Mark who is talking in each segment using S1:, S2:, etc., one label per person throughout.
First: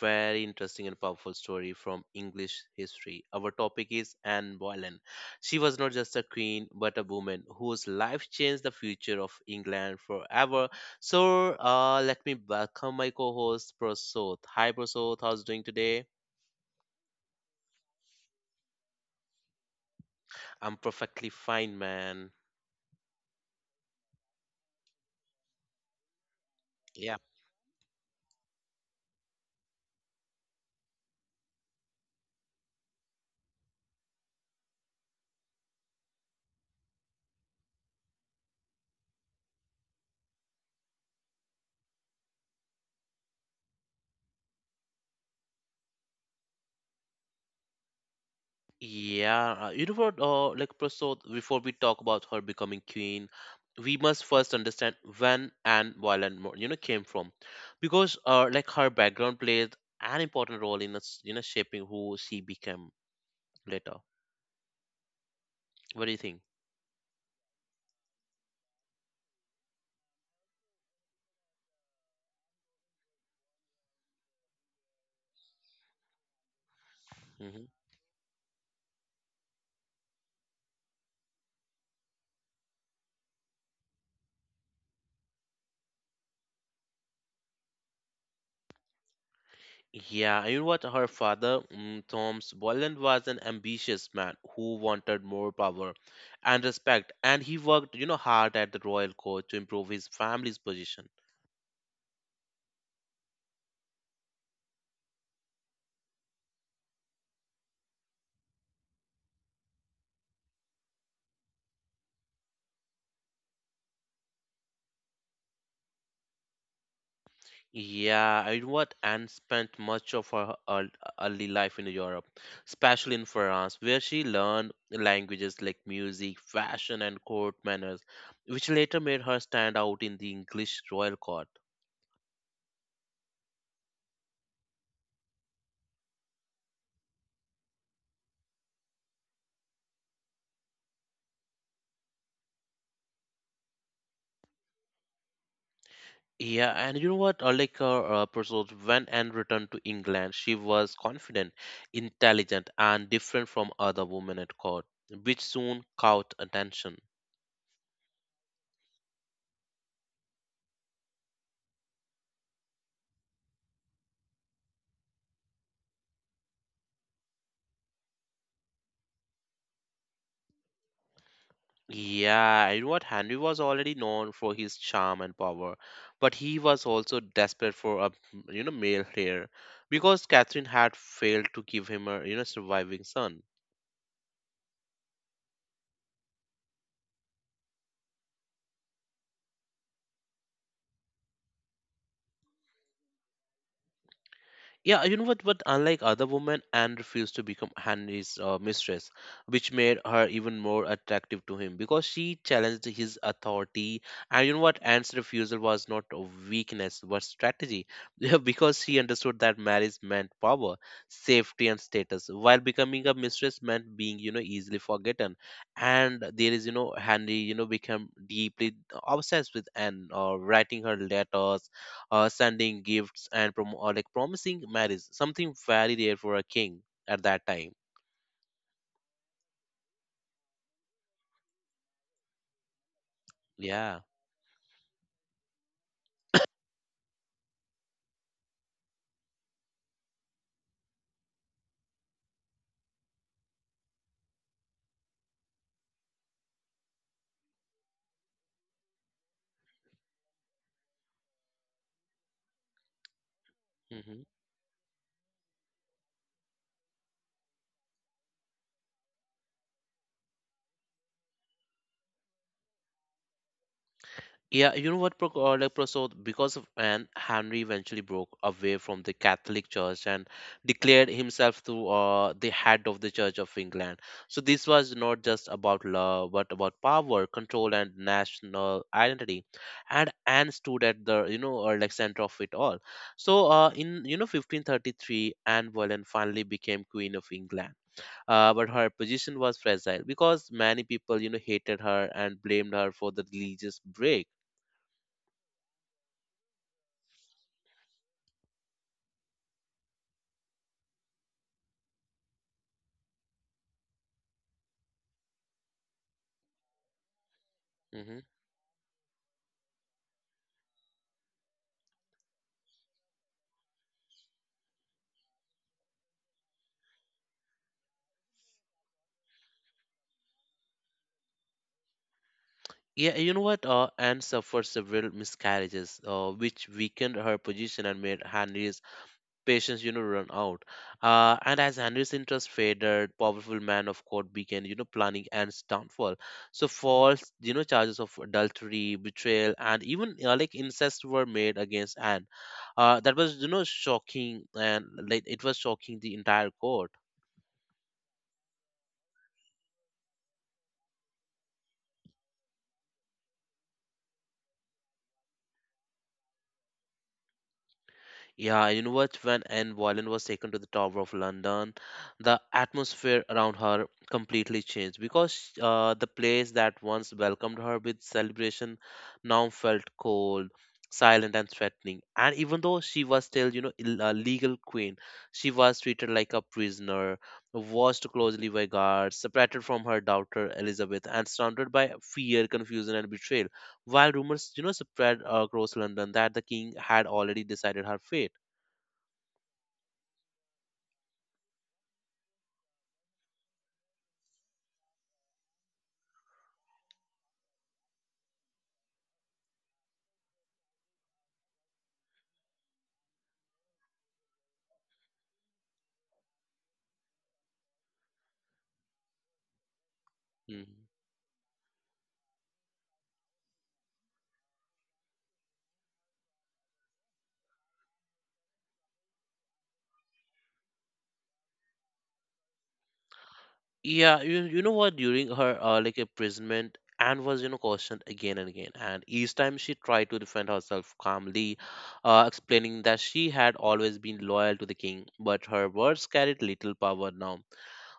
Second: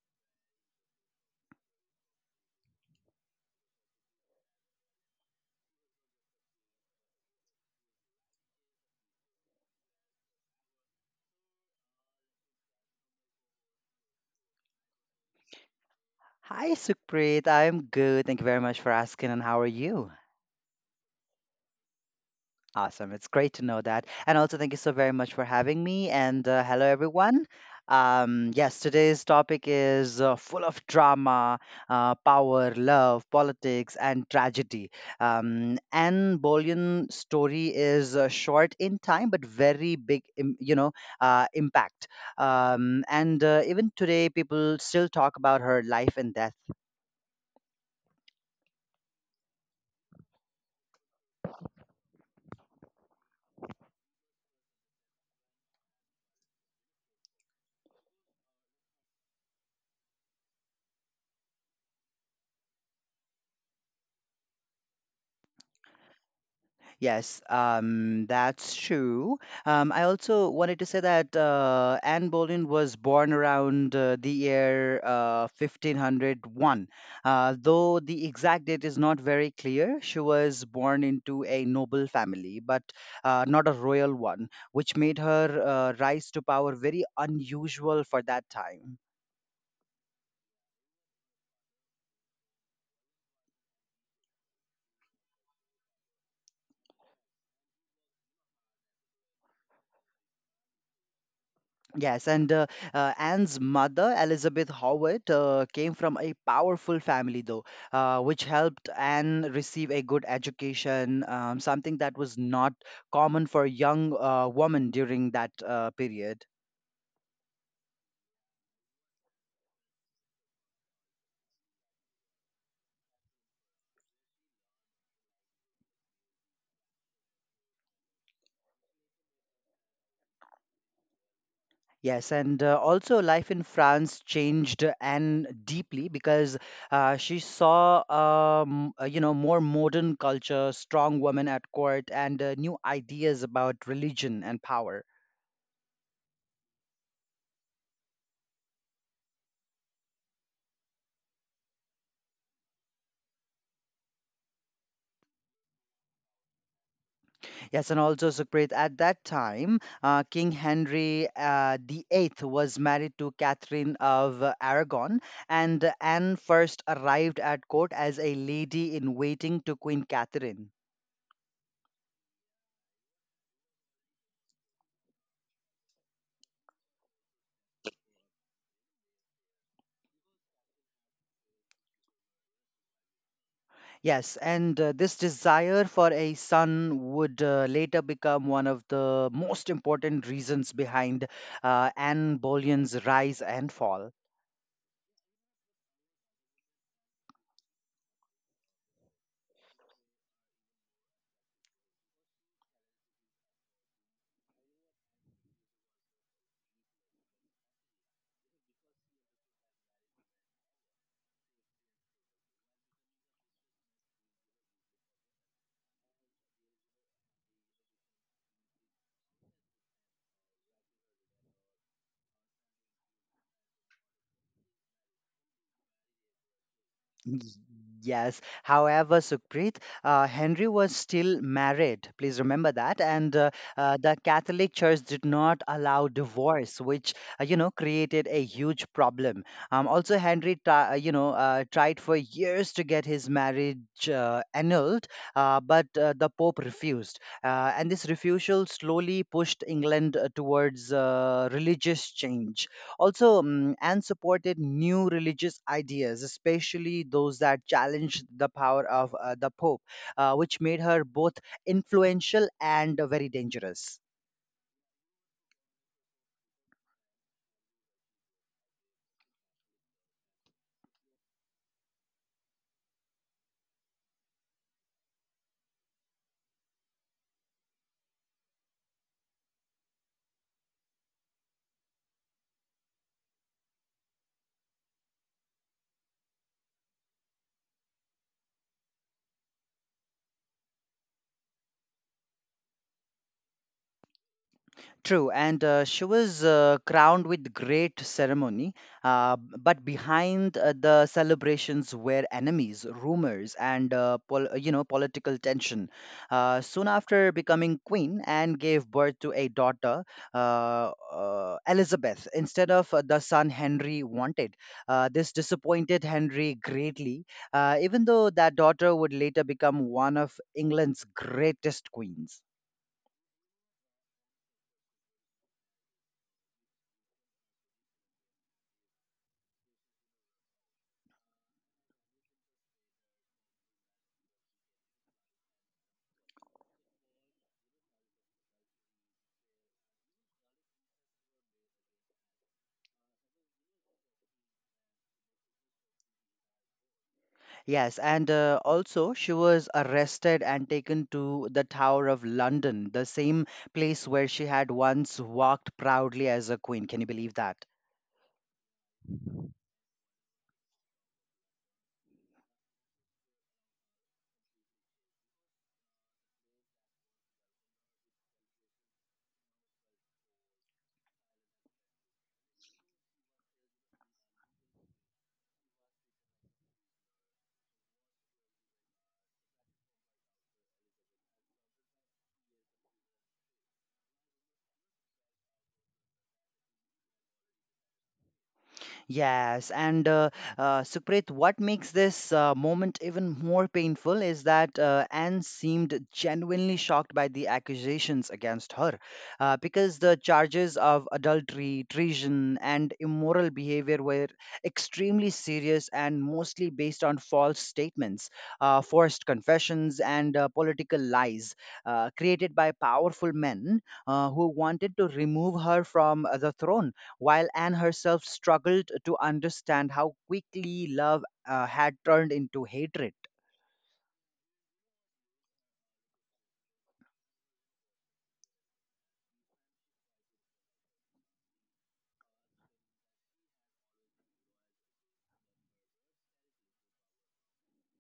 S1: very interesting and powerful story from English history. Our topic is Anne Boleyn. She was not just a queen, but a woman whose life changed the future of England forever. So let me welcome my co host, Prasoth. Hi, Prasoth, how's doing today?
S2: Hi, Sukhpreet. I'm good. Thank you very much for asking. And how are you?
S1: I'm perfectly fine, man.
S2: Awesome. It's great to know that. And also, thank you so very much for having me. And hello, everyone. Yes, today's topic is full of drama, power, love, politics, and tragedy. Anne Boleyn's story is short in time, but very big, impact. And Even today, people still talk about her life and death.
S1: Yeah, you know what? Like Prasad, before we talk about her becoming queen, we must first understand when and Violent Mo- came from, because her background played an important role in us, you know, shaping who she became later. What do you think?
S2: Yes, that's true. I also wanted to say that Anne Boleyn was born around the year 1501.
S1: hmm
S2: Though the exact date is not very clear, she was born into a noble family, but not a royal one, which made her rise to power very unusual for that time.
S1: Yeah, and you know what? Her father, Thomas Boland, was an ambitious man who wanted more power and respect, and he worked, you know, hard at the royal court to improve his family's position.
S2: Yes, and Anne's mother, Elizabeth Howard, came from a powerful family, though, which helped Anne receive a good education, something that was not common for young women during that period.
S1: Yeah, I what Anne spent much of her early life in Europe, especially in France, where she learned languages like music, fashion, and court manners, which later made her stand out in the English royal court.
S2: Yes, and Also, life in France changed Anne deeply because she saw more modern culture, strong women at court, and new ideas about religion and power.
S1: Yeah, and you know what? Like her pursuits, when Anne returned to England, she was confident, intelligent, and different from other women at court, which soon caught attention.
S2: Yes, and also, Sukhpreet, at that time, King Henry VIII was married to Catherine of Aragon, and Anne first arrived at court as a lady in waiting to Queen Catherine.
S1: Yeah, you know what? Henry was already known for his charm and power, but he was also desperate for a male heir because Catherine had failed to give him a surviving son.
S2: Yes, and This desire for a son would later become one of the most important reasons behind Anne Boleyn's rise and fall.
S1: Yeah, you know what? But unlike other women, Anne refused to become Henry's mistress, which made her even more attractive to him because she challenged his authority. And you know what? Anne's refusal was not a weakness, but strategy, yeah, because she understood that marriage meant power, safety, and status, while becoming a mistress meant being, you know, easily forgotten. And there is, you know, Henry, you know, became deeply obsessed with Anne, writing her letters, sending gifts and prom- or like promising marriage, something very rare for a king at that time.
S2: Yes. However, Sukhpreet, Henry was still married. Please remember that. And
S1: Yeah.
S2: The Catholic Church did not allow divorce, which created a huge problem. Also, Henry tried for years to get his marriage annulled, but the Pope refused. And this refusal slowly pushed England towards religious change also, and
S1: Mm-hmm.
S2: supported new religious ideas, especially those that challenged the power of the Pope, which made her both influential and very dangerous.
S1: Like Proso, because of Anne, Henry eventually broke away from the Catholic Church and declared himself to the head of the Church of England. So this was not just about love, but about power, control, and national identity. And Anne stood at the center of it all. So in 1533, Anne Boleyn finally became Queen of England, but her position was fragile because many people hated her and blamed her for the religious break.
S2: True, and she was crowned with great ceremony, but behind the celebrations were enemies, rumors, and political tension. Soon after becoming
S1: hmm
S2: queen, Anne gave birth to a daughter, Elizabeth, instead of the son Henry wanted. This disappointed Henry greatly, even though that daughter would later become one of England's greatest queens.
S1: yeah you know what Anne suffered several miscarriages, which weakened her position and made Henry's patience run out. And as Henry's interest faded, powerful man of court began planning and his downfall. So, false, charges of adultery, betrayal and even incest were made against Anne. That was shocking, and like it was shocking the entire court.
S2: Yes, and also she was arrested and taken to the Tower of London, the same place where she had once walked proudly as a queen. Can you believe that?
S1: Yeah, you know what? When Anne Boleyn was taken to the Tower of London, the atmosphere around her completely changed because the place that once welcomed her with celebration now felt cold, silent, and threatening. And even though she was still, you know, a legal queen, she was treated like a prisoner, watched closely by guards, separated from her daughter Elizabeth, and surrounded by fear, confusion, and betrayal while rumors spread across London that the king had already decided her fate.
S2: Yes, and Supreet, what makes this moment even more painful is that Anne seemed genuinely shocked by the accusations against her, because the charges of adultery, treason, and immoral behavior were extremely serious and mostly based on false statements, forced confessions, and
S1: Mhm.
S2: political lies created by powerful men who wanted to remove her from the throne, while Anne herself struggled to understand how quickly love had turned into hatred.
S1: Yeah, you know what? During her imprisonment, Anne was questioned again and again, and each time she tried to defend herself calmly, explaining that she had always been loyal to the king. But her words carried little power now,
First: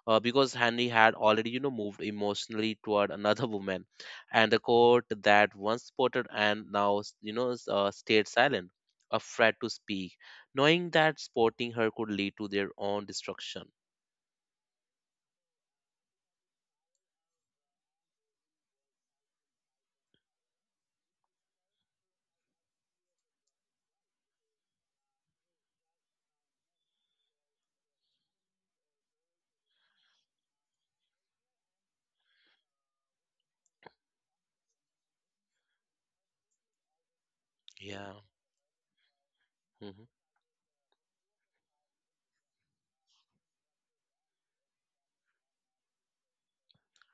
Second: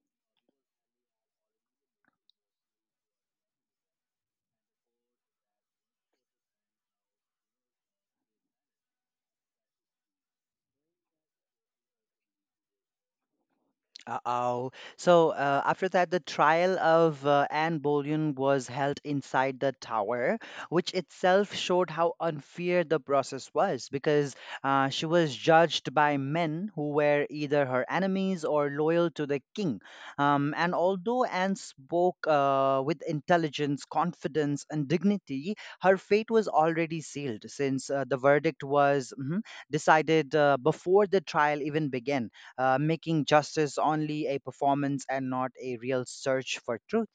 S1: because Henry had already moved emotionally toward another woman, and the court that once supported Anne now stayed silent, afraid to speak, knowing that supporting her could lead to their own destruction.
S2: Uh-oh. So after that, the trial of Anne Boleyn was held inside the tower, which itself showed how unfair the process was because she was judged by men who were either her enemies or loyal to the king. And although Anne spoke with intelligence, confidence, and dignity, her fate was already sealed, since
S1: Yeah.
S2: the verdict was
S1: Mm-hmm.
S2: decided before the trial even began, making justice only a performance and not a real search for truth.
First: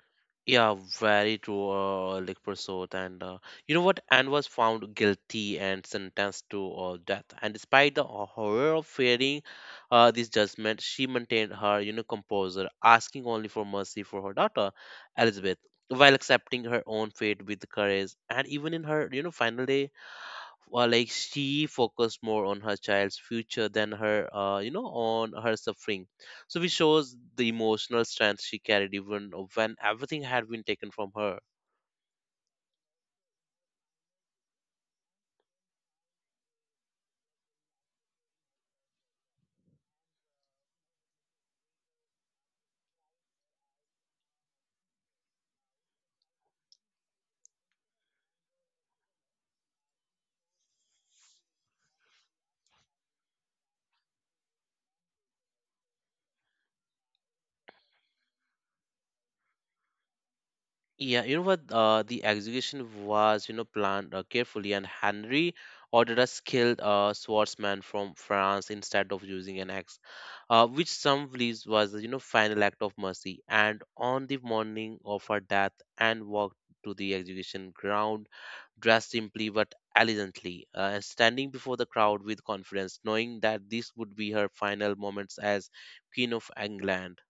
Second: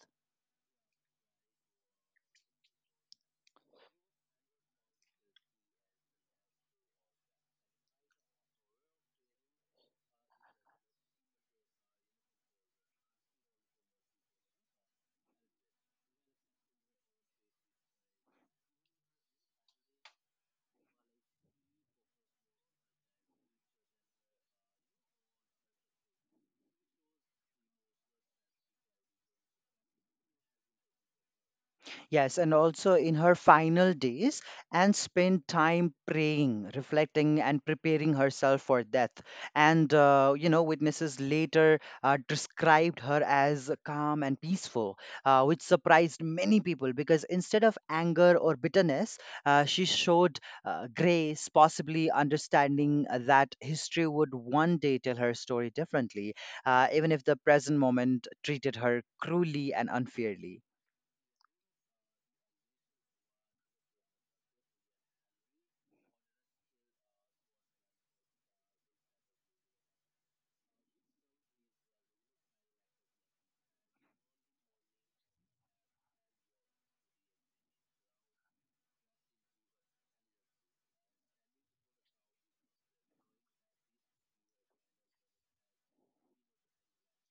S1: Yeah, very true, Likpersot. And you know what? Anne was found guilty and sentenced to death. And despite the horror of fearing this judgment, she maintained her, you know, composure, asking only for mercy for her daughter, Elizabeth, while accepting her own fate with courage. And even in her, you know, final day, she focused more on her child's future than her on her suffering, so which shows the emotional strength she carried even when everything had been taken from her.
S2: Yes, and also in her final days, Anne spent time praying, reflecting, and preparing herself for death. And witnesses later described her as calm and peaceful, which surprised many people because, instead of anger or bitterness, she showed grace, possibly understanding that history would one day tell her story differently, even if the present moment treated her cruelly and unfairly.
S1: Yeah you know what The execution was planned carefully, and Henry ordered a skilled swordsman from France instead of using an axe, which some believes was the final act of mercy. And on the morning of her death, Anne walked to the execution ground, dressed simply but elegantly, and standing before the crowd with confidence, knowing that this would be her final moments as Queen of England.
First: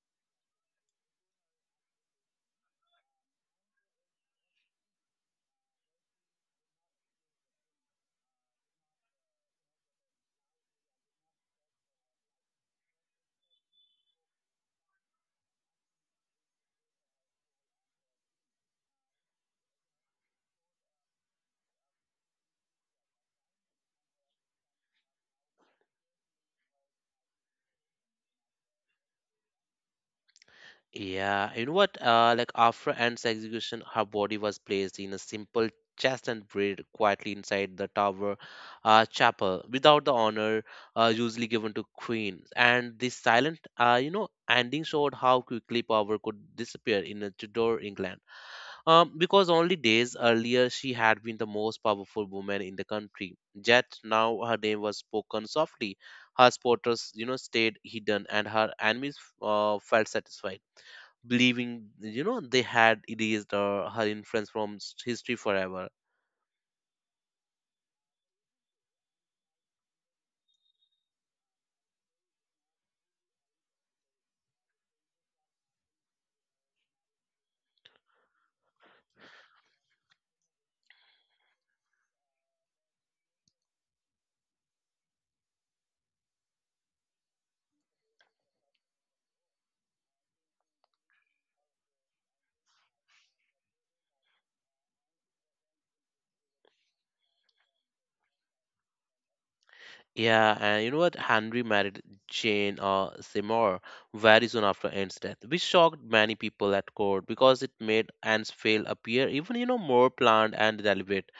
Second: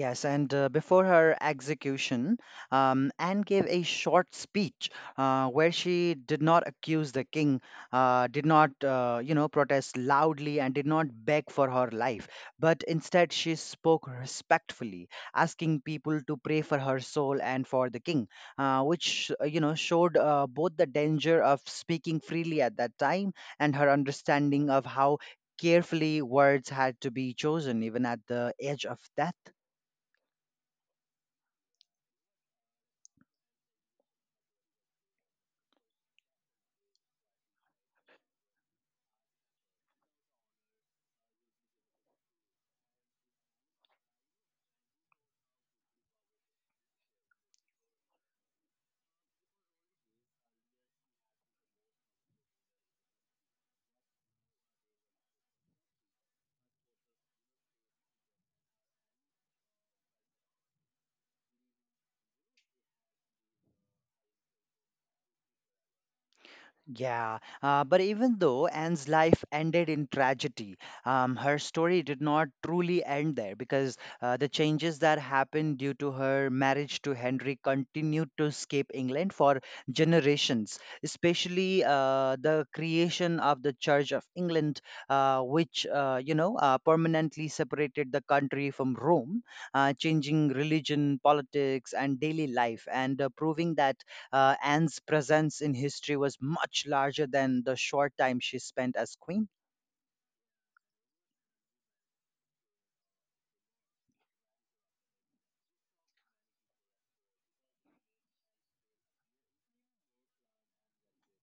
S2: Yes, and before her execution, Anne gave a short speech where she did not accuse the king, did not, protest loudly, and did not beg for her life. But instead, she spoke respectfully, asking people to pray for her soul and for the king, which showed both the danger of speaking freely at that time and her understanding of how carefully words had to be chosen even at the edge of death.
S1: Yeah, you know what? Like After Anne's execution, her body was placed in a simple chest and buried quietly inside the tower chapel without the honor usually given to queens. And this silent, ending showed how quickly power could disappear in Tudor England. Because only days earlier she had been the most powerful woman in the country. Yet now her name was spoken softly, her supporters, you know, stayed hidden, and her enemies felt satisfied, believing, you know, they had erased her influence from history forever.
S2: Yeah, but even though Anne's life ended in tragedy, her story did not truly end there, because the changes that happened due to her marriage to Henry continued to escape England for generations, especially the creation of the Church of England, which permanently separated the country from Rome, changing religion, politics, and daily life, and proving that Anne's presence in history was much larger than the short time she spent as queen.
S1: Yeah, and you know what? Henry married Jane Seymour very soon after Anne's death, which shocked many people at court because it made Anne's fail appear even more planned and deliberate.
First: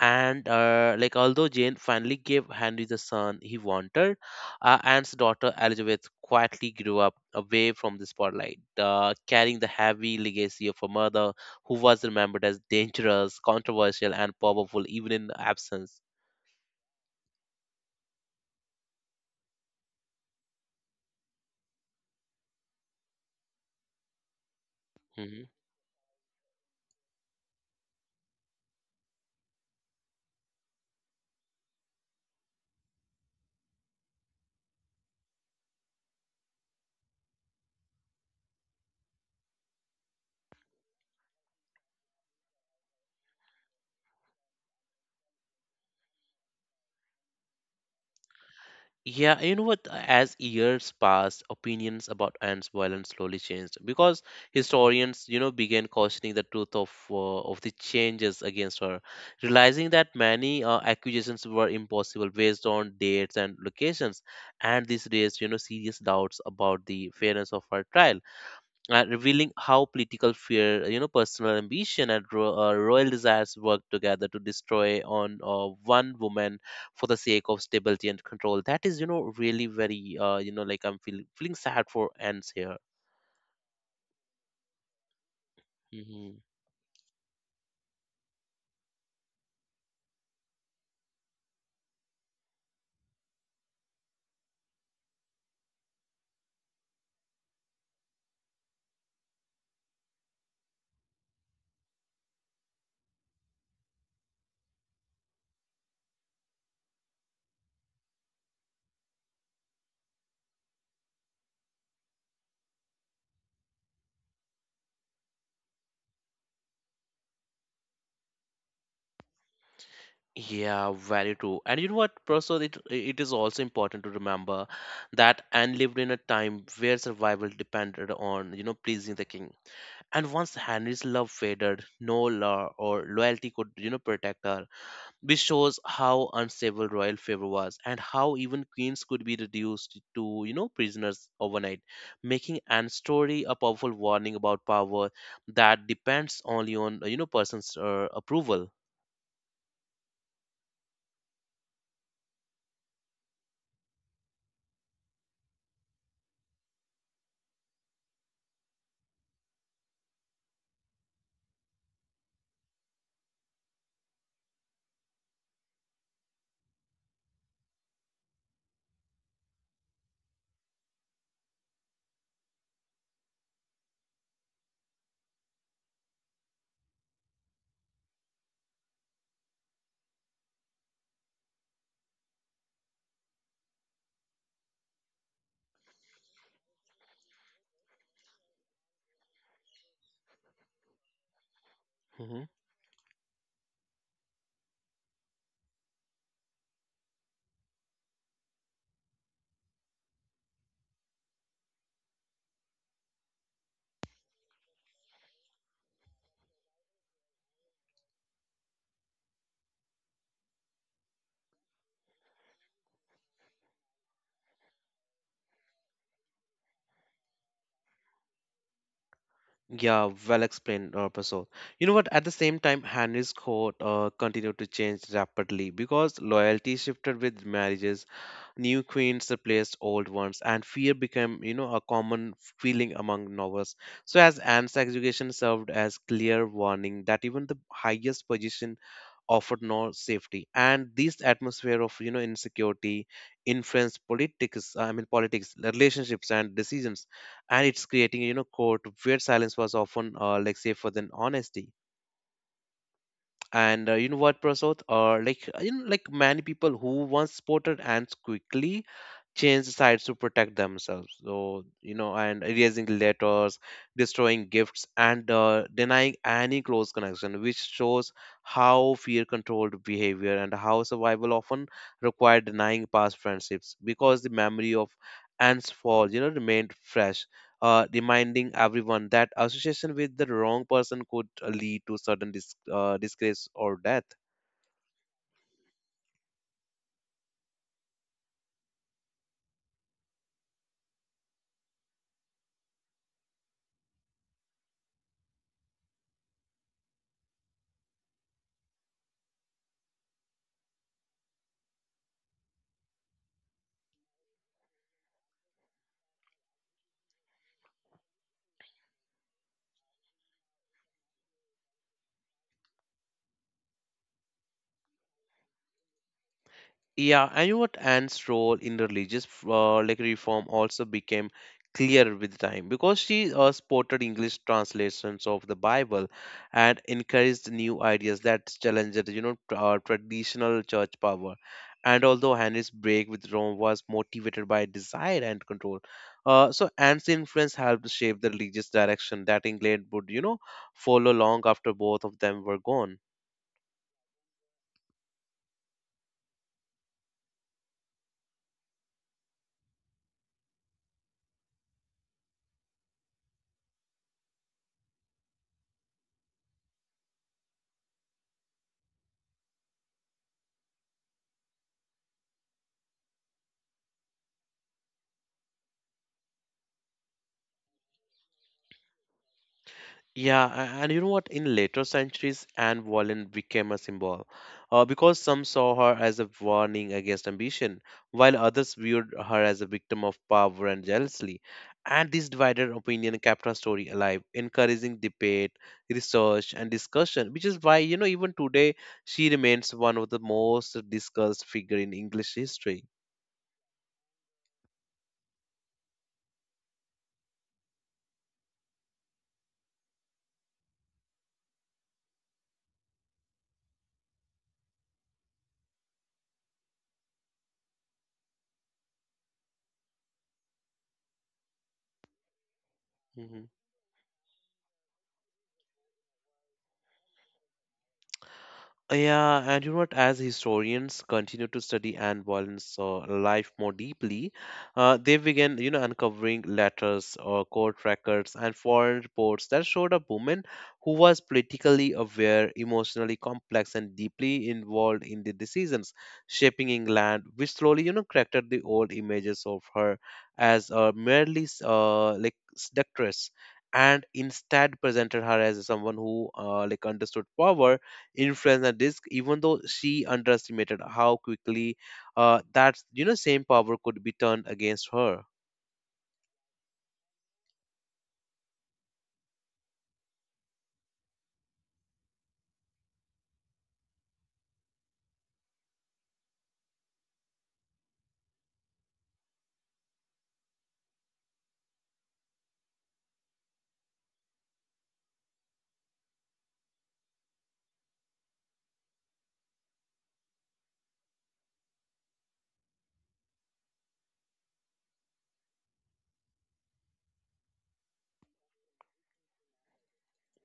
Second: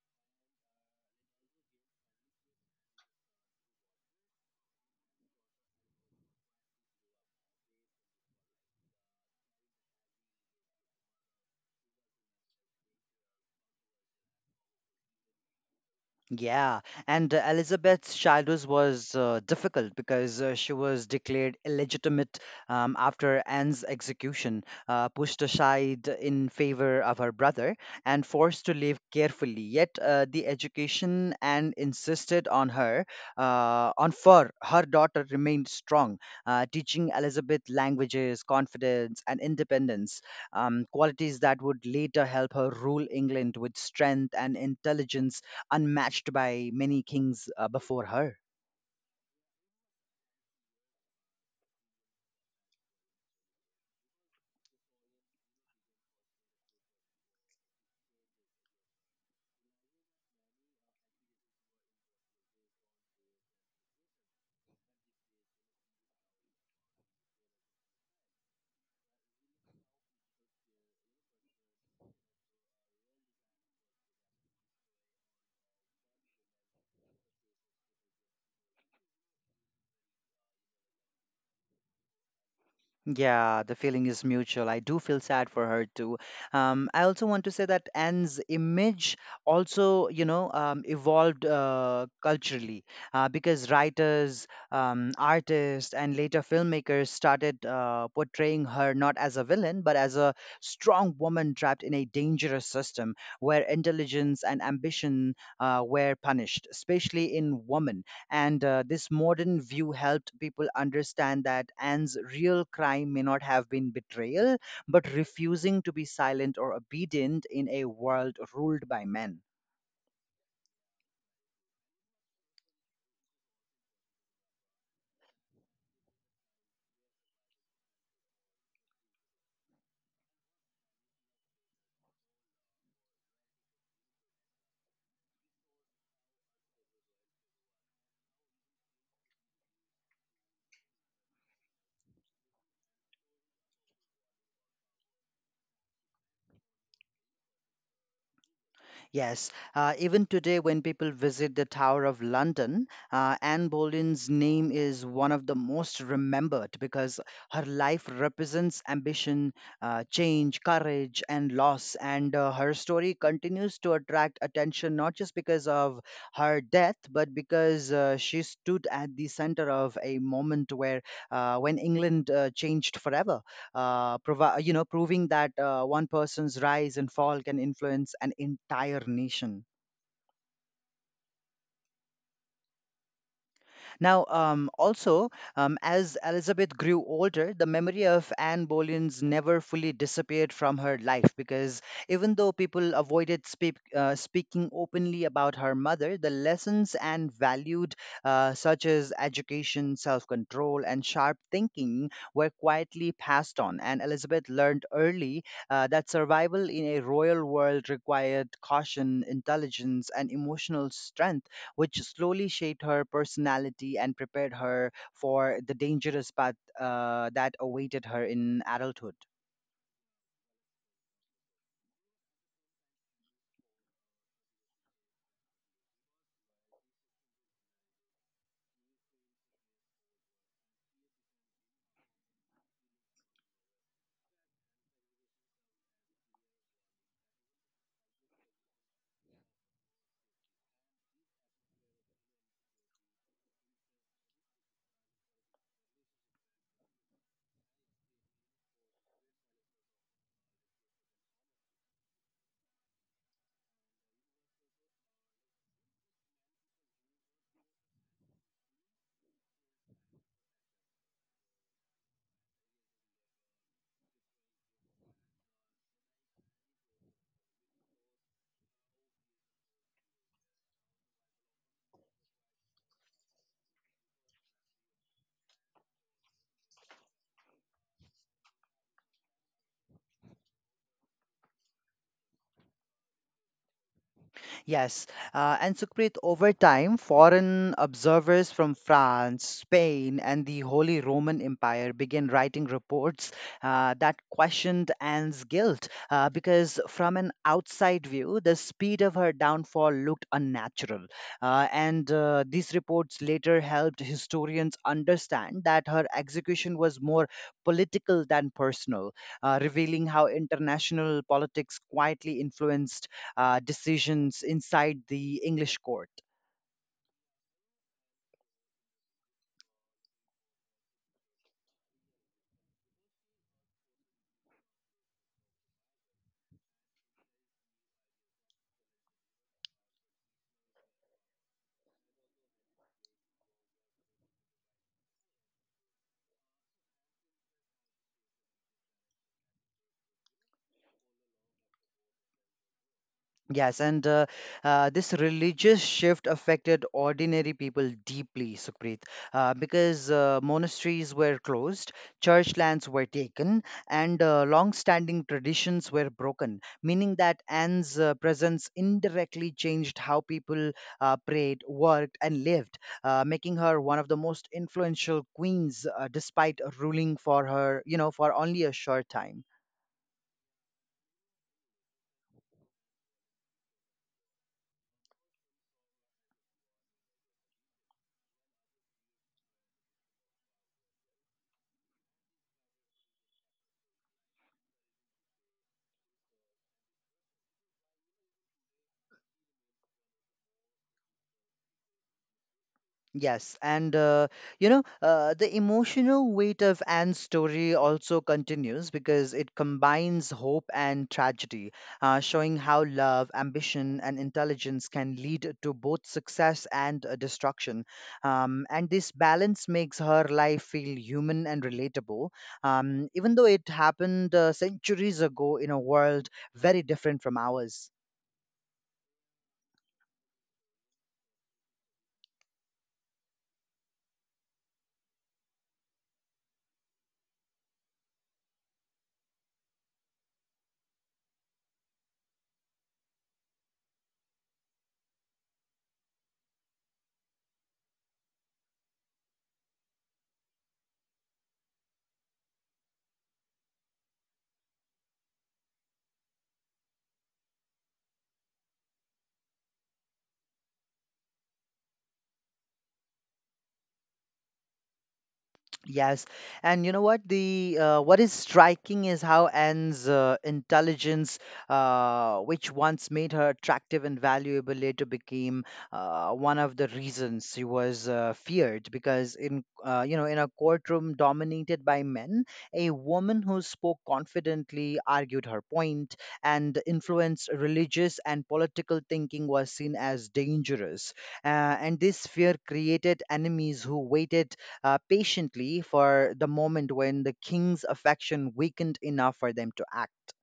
S1: And although Jane finally gave Henry the son he wanted, Anne's daughter Elizabeth quietly grew up away from the spotlight, carrying the heavy legacy of her mother who was remembered as dangerous, controversial, and powerful even in absence.
S2: Yeah, and Elizabeth's childhood was difficult because she was declared illegitimate, after Anne's execution,
S1: Mm-hmm.
S2: pushed aside in favor of her brother, and forced to live carefully. Yet the education Anne insisted on on for her daughter remained strong, teaching Elizabeth languages, confidence, and independence, qualities that would later help her rule England with strength and intelligence unmatched by many kings before her.
S1: Yeah, you know what? As years passed, opinions about ants' violence slowly changed because historians, you know, began questioning the truth of the changes against her, realizing that many accusations were impossible based on dates and locations, and this raised, you know, serious doubts about the fairness of her trial, revealing how political fear, you know, personal ambition, and royal desires work together to destroy on one woman for the sake of stability and control. That is, you know, really very, I'm feeling sad for ends here.
S2: Yeah, the feeling is mutual. I do feel sad for her too.
S1: hmm
S2: I also want to say that Anne's image also, evolved culturally, because writers, artists, and later filmmakers started portraying her not as a villain but as a strong woman trapped in a dangerous system where intelligence and ambition were punished, especially in women. And this modern view helped people understand that Anne's real crime may not have been betrayal, but refusing to be silent or obedient in a world ruled by men.
S1: Yeah, very true. And you know what, Prasad, it is also important to remember that Anne lived in a time where survival depended on, you know, pleasing the king. And once Henry's love faded, no law or loyalty could, you know, protect her, which shows how unstable royal favor was and how even queens could be reduced to prisoners overnight, making Anne's story a powerful warning about power that depends only on person's approval.
S2: Yes, even today, when people visit the Tower of London, Anne Boleyn's name is one of the most remembered because her life represents ambition, change, courage, and loss. And her story continues to attract attention not just because of her death, but because she stood at the center of a moment when England changed forever, proving that one person's rise and fall can influence an entire nation. Now, as Elizabeth grew older, the memory of Anne Boleyn's never fully disappeared from her life, because even
S1: hmm
S2: though people avoided speaking openly about her mother, the lessons Anne valued, such as education, self control, and sharp thinking, were quietly passed on. And Elizabeth learned early that survival in a royal world required caution, intelligence, and emotional strength, which slowly shaped her personality and prepared her for the dangerous path that awaited her in adulthood.
S1: yeah well explained, Prasad. You know what, at the same time, Henry's court continued to change rapidly because loyalty shifted with marriages. New queens replaced old ones, and fear became, you know, a common feeling among nobles. So, as Anne's execution served as clear warning that even the highest position offered no safety, and this atmosphere of insecurity influenced politics, I mean, politics, relationships and decisions, and it's creating court where silence was often safer than honesty. And Prasad? Or like you know, like Many people who once spotted ants quickly change sides to protect themselves. So and erasing letters, destroying gifts, and denying any close connection, which shows how fear controlled behavior and how survival often required denying past friendships because the memory of ants fall, you know, remained fresh, reminding everyone that association with the wrong person could lead to sudden disgrace or death.
S2: Yes, and Sukhpreet, over time, foreign observers from France, Spain, and the Holy Roman Empire began writing reports that questioned Anne's guilt, because from an outside view, the speed of her downfall looked unnatural. And these reports later helped historians understand that her execution was more political than personal, revealing how international politics quietly influenced decisions inside the English court.
S1: Yeah, and you know what Anne's role in religious reform also became clear with time because she supported English translations of the Bible and encouraged new ideas that challenged traditional church power. And although Henry's break with Rome was motivated by desire and control, Anne's influence helped shape the religious direction that England would follow long after both of them were gone.
S2: Yes, and this religious shift affected ordinary people deeply, Supreet, because monasteries were closed, church lands were taken, and long-standing traditions were broken, meaning that Anne's presence indirectly changed how people prayed, worked, and lived, making her one of the most influential queens, despite ruling for for only a short time.
S1: Yeah, a- and you know what? In later centuries, Anne Boleyn became a symbol because some saw her as a warning against ambition, while others viewed her as a victim of power and jealousy. And this divided opinion kept her story alive, encouraging debate, research, and discussion, which is why, even today, she remains one of the most discussed figure in English history.
S2: Yes, the emotional weight of Anne's story also continues because it combines hope and tragedy, showing how love, ambition, and intelligence can lead to both success and destruction. And this balance makes her life feel human and relatable, even
S1: Mm-hmm.
S2: though it happened centuries ago in a world very different from ours.
S1: Yeah, and you know what? As historians continue to study Anne Boleyn's life more deeply, they began, uncovering letters or court records and foreign reports that showed a woman who was politically aware, emotionally complex, and deeply involved in the decisions shaping England, which slowly, corrected the old images of her as merely like seductress. And instead presented her as someone who like understood power influence and risk even though she underestimated how quickly that same power could be turned against her.
S2: Yes, and you know what the What is striking is how Anne's intelligence, which once made her attractive and valuable, later became one of the reasons she was feared. Because in you know in a courtroom dominated by men, a woman who spoke confidently, argued her point, and influenced religious and political thinking was seen as dangerous. And this fear created enemies who waited patiently for the moment when the king's affection weakened enough for them to act.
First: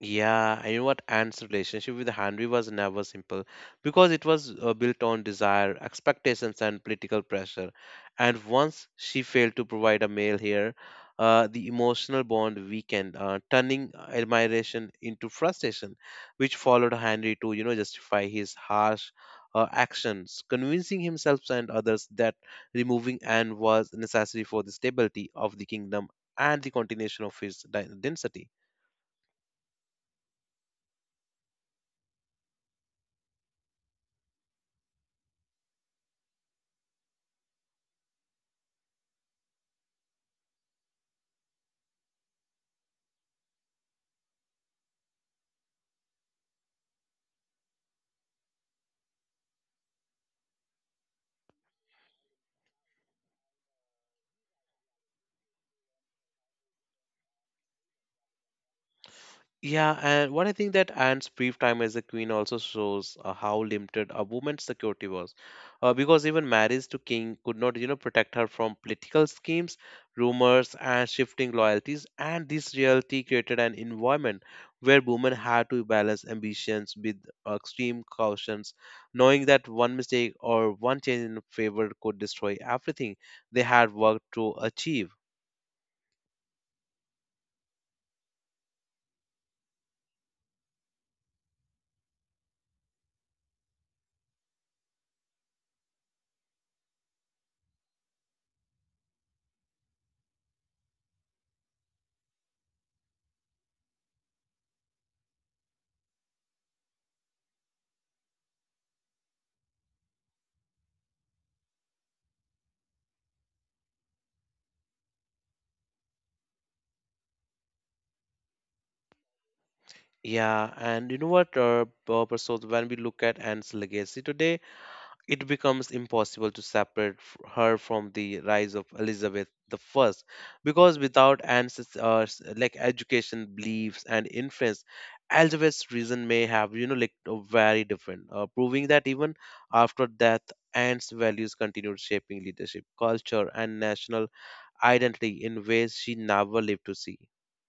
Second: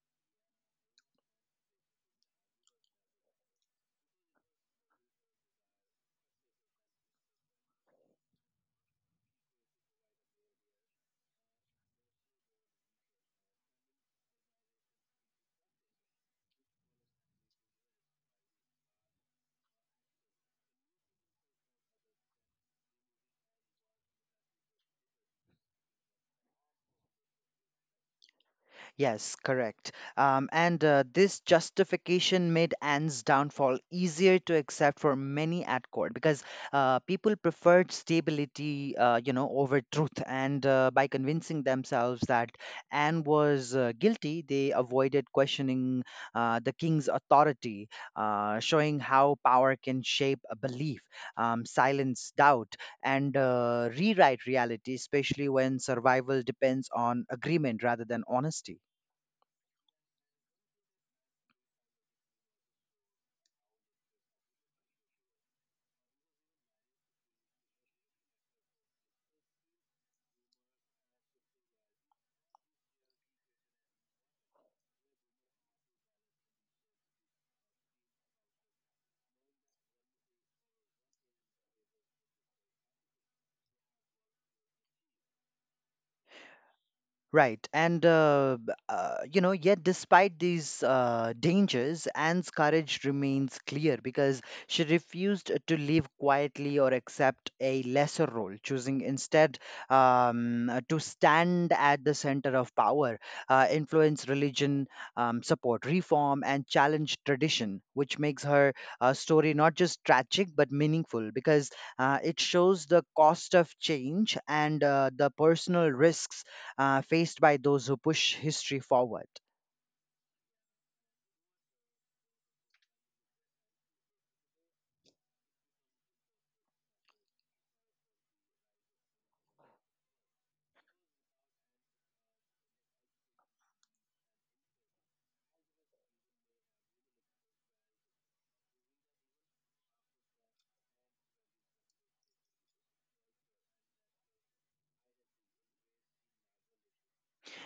S1: Yeah, and you know what? Anne's relationship with Henry was never simple because it was built on desire, expectations, and political pressure. And once she failed to provide a male heir, the emotional bond weakened, turning admiration into frustration, which followed Henry to, justify his harsh actions, convincing himself and others that removing Anne was necessary for the stability of the kingdom and the continuation of his dynasty.
S2: Yes, correct. And This justification made Anne's downfall easier to accept for many at court, because people preferred stability, over truth. And by convincing themselves that Anne was guilty, they avoided questioning the king's authority, showing how power can shape a belief, silence doubt, and rewrite reality, especially when survival depends on agreement rather than honesty.
S1: Yeah, and one I think that Anne's brief time as a queen also shows how limited a woman's security was, because even marriage to king could not, protect her from political schemes, rumors, and shifting loyalties. And this reality created an environment where women had to balance ambitions with extreme cautions, knowing that one mistake or one change in favor could destroy everything they had worked to achieve.
S2: Right. And, b- you know, yet despite these dangers, Anne's courage remains clear because she refused to live quietly or accept a lesser role, choosing instead to stand at the center of power, influence religion, support reform, and challenge tradition, which makes her story not just tragic but meaningful because it shows the cost of change and the personal risks faced by those who push history forward.
S1: Yeah, and you know what, Prasad, when we look at Anne's legacy today, it becomes impossible to separate her from the rise of Elizabeth I, because without Anne's like education, beliefs, and influence, Elizabeth's reason may have like very different, proving that even after death, Anne's values continued shaping leadership, culture, and national identity in ways she never lived to see.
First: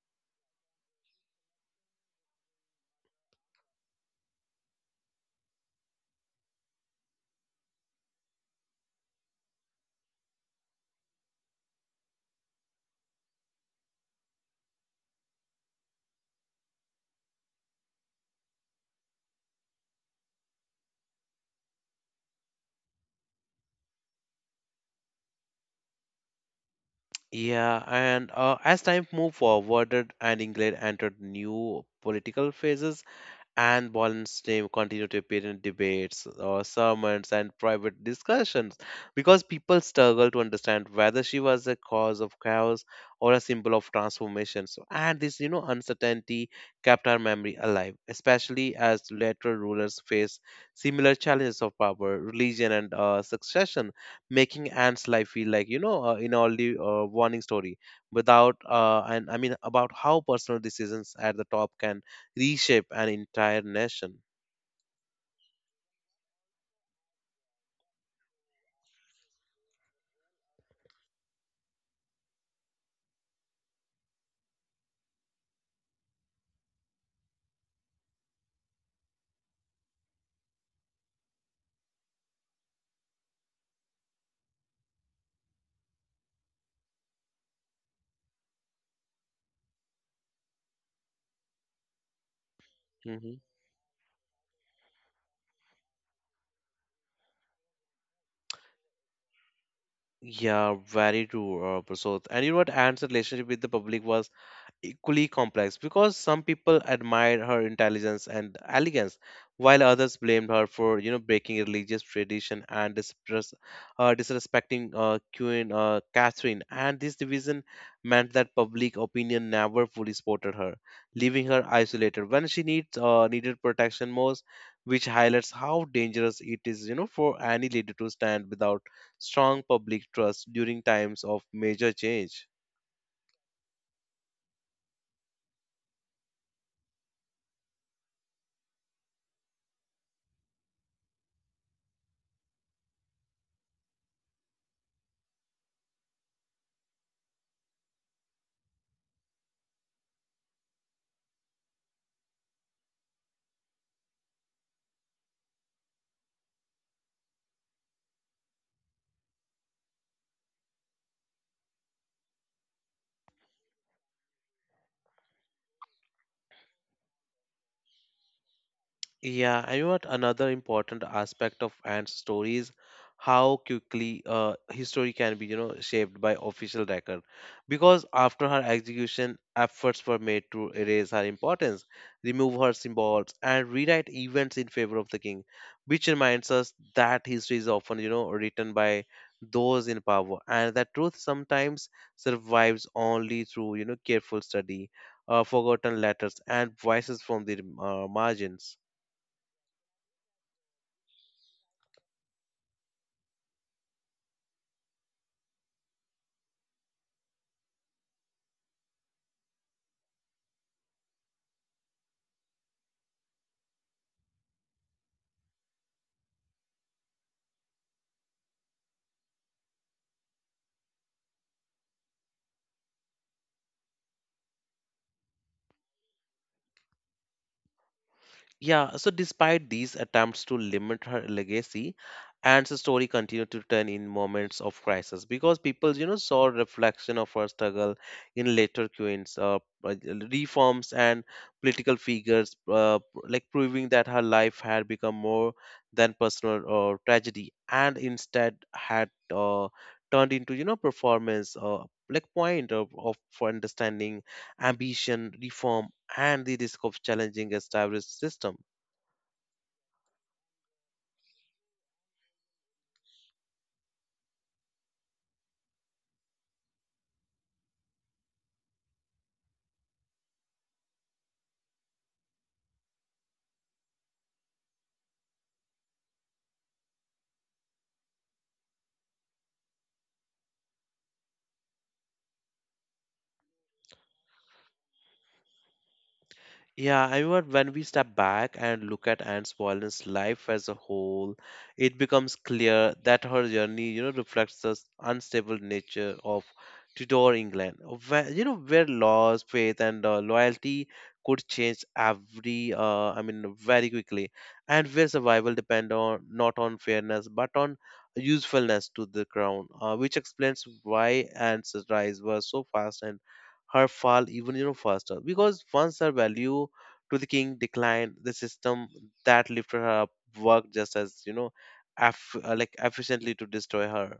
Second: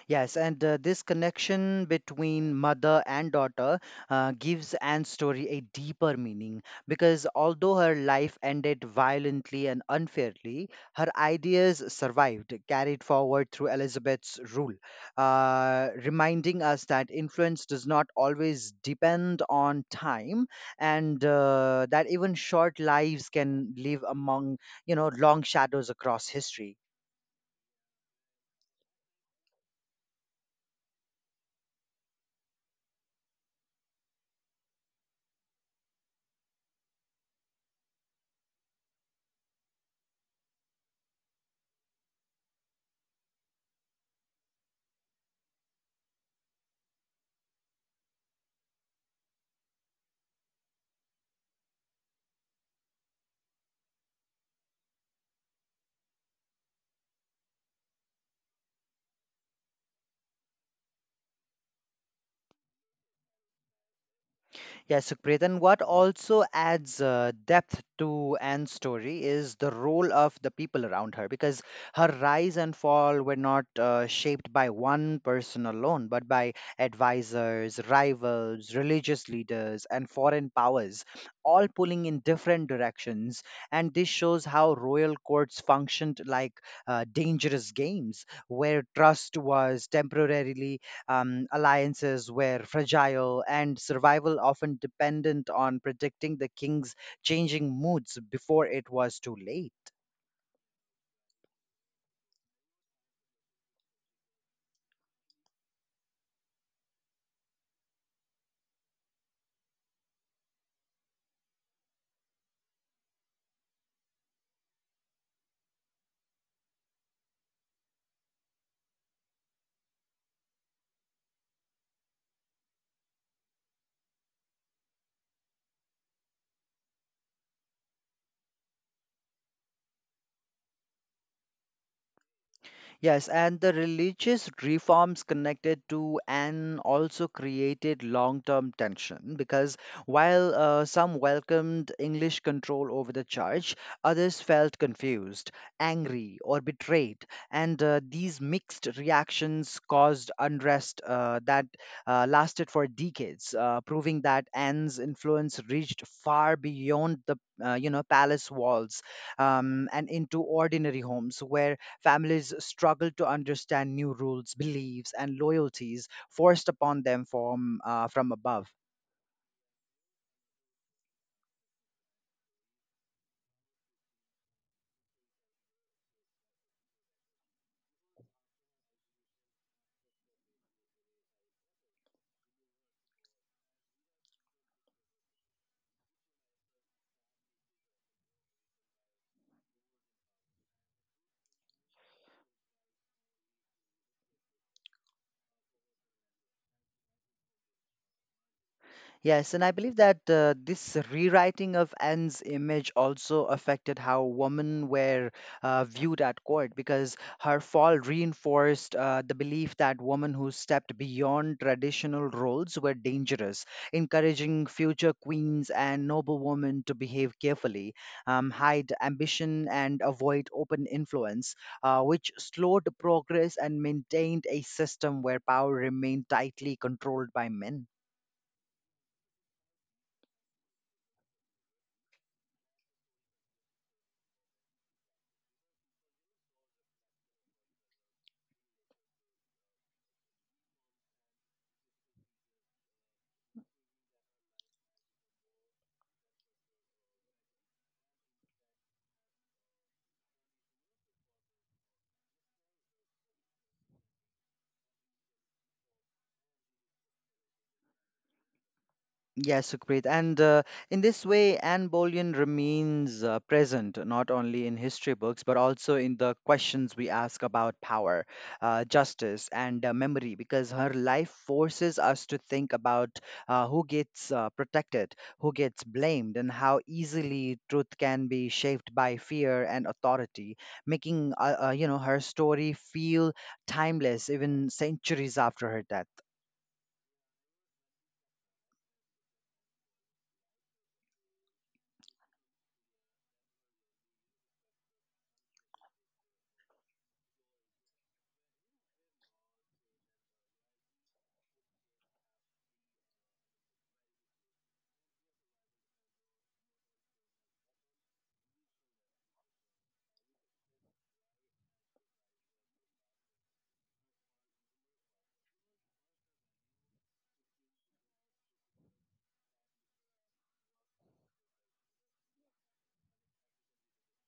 S2: Yes, and this connection between mother and daughter gives Anne's story a deeper meaning because although her life ended violently and unfairly, her ideas survived, carried forward through Elizabeth's rule, reminding us that influence does not always depend on time and that even short lives can live among, you know, long shadows across history.
S1: Yeah, and as time moved forward and England entered new political phases, and Boland's name continued to appear in debates or sermons and private discussions because people struggled to understand whether she was a cause of chaos or a symbol of transformation. So, and this, uncertainty kept her memory alive, especially as later rulers faced similar challenges of power, religion, and succession, making Anne's life feel like, in only warning story without, and I mean, about how personal decisions at the top can reshape an entire nation.
S2: Yeah, Sukhpreet, and what also adds depth to Anne's story is the role of the people around her, because her rise and fall were not shaped by one person alone, but by advisors, rivals, religious leaders, and foreign powers, all pulling in different directions. And this shows how royal courts functioned like dangerous games, where trust was temporarily, alliances were fragile,
S1: Hmm.
S2: and survival often dependent on predicting the king's changing moods before it was too late.
S1: Yeah, very true, Prasad. And you know what? Anne's relationship with the public was equally complex because some people admired her intelligence and elegance while others blamed her for breaking religious tradition and disrespecting queen Catherine, and this division meant that public opinion never fully supported her, leaving her isolated when she needs needed protection most, which highlights how dangerous it is, for any leader to stand without strong public trust during times of major change.
S2: Yes, and the religious reforms connected to and also created long term tension because while some welcomed English control over the church, others felt confused, angry, or betrayed. And these mixed reactions caused unrest that lasted for decades, proving that Anne's influence reached far beyond the you know palace walls and into ordinary homes where families struggle to understand new rules, beliefs, and loyalties forced upon them from above.
S1: Yeah, and you know what, another important aspect of ant stories, how quickly history can be, shaped by official record. Because after her execution, efforts were made to erase her importance, remove her symbols, and rewrite events in favor of the king, which reminds us that history is often, written by those in power, and that truth sometimes survives only through, careful study, forgotten letters, and voices from the margins.
S2: Yes, and I believe that this rewriting of Anne's image also affected how women were viewed at court because her fall reinforced the belief that women who stepped beyond traditional roles were dangerous, encouraging future queens and noblewomen to behave carefully, hide ambition, and avoid open influence, which slowed progress and maintained a system where power remained tightly controlled by men.
S1: Yeah, so despite these attempts to limit her legacy, Anne's story continued to turn in moments of crisis because people, saw reflection of her struggle in later queens, uh, reforms, and political figures, like proving that her life had become more than personal tragedy and instead had turned into, performance, like point of for understanding ambition, reform, and the risk of challenging established system.
S2: Yes, Sukrit. And in this way, Anne Boleyn remains present not only in history books, but also in the questions we ask about power, justice, and memory, because her life forces us to think about who gets protected, who gets blamed, and how easily truth can be shaped by fear and authority, making you know her story feel timeless even centuries after her death.
S1: Yeah, I mean, when we step back and look at Anne's Boleyn's life as a whole, it becomes clear that her journey, reflects the unstable nature of Tudor England, where laws, faith, and loyalty could change every, I mean, very quickly, and where survival depend on not on fairness but on usefulness to the crown, which explains why Anne's rise was so fast and her fall even faster, because once her value to the king declined, the system that lifted her up worked just as like efficiently to destroy her.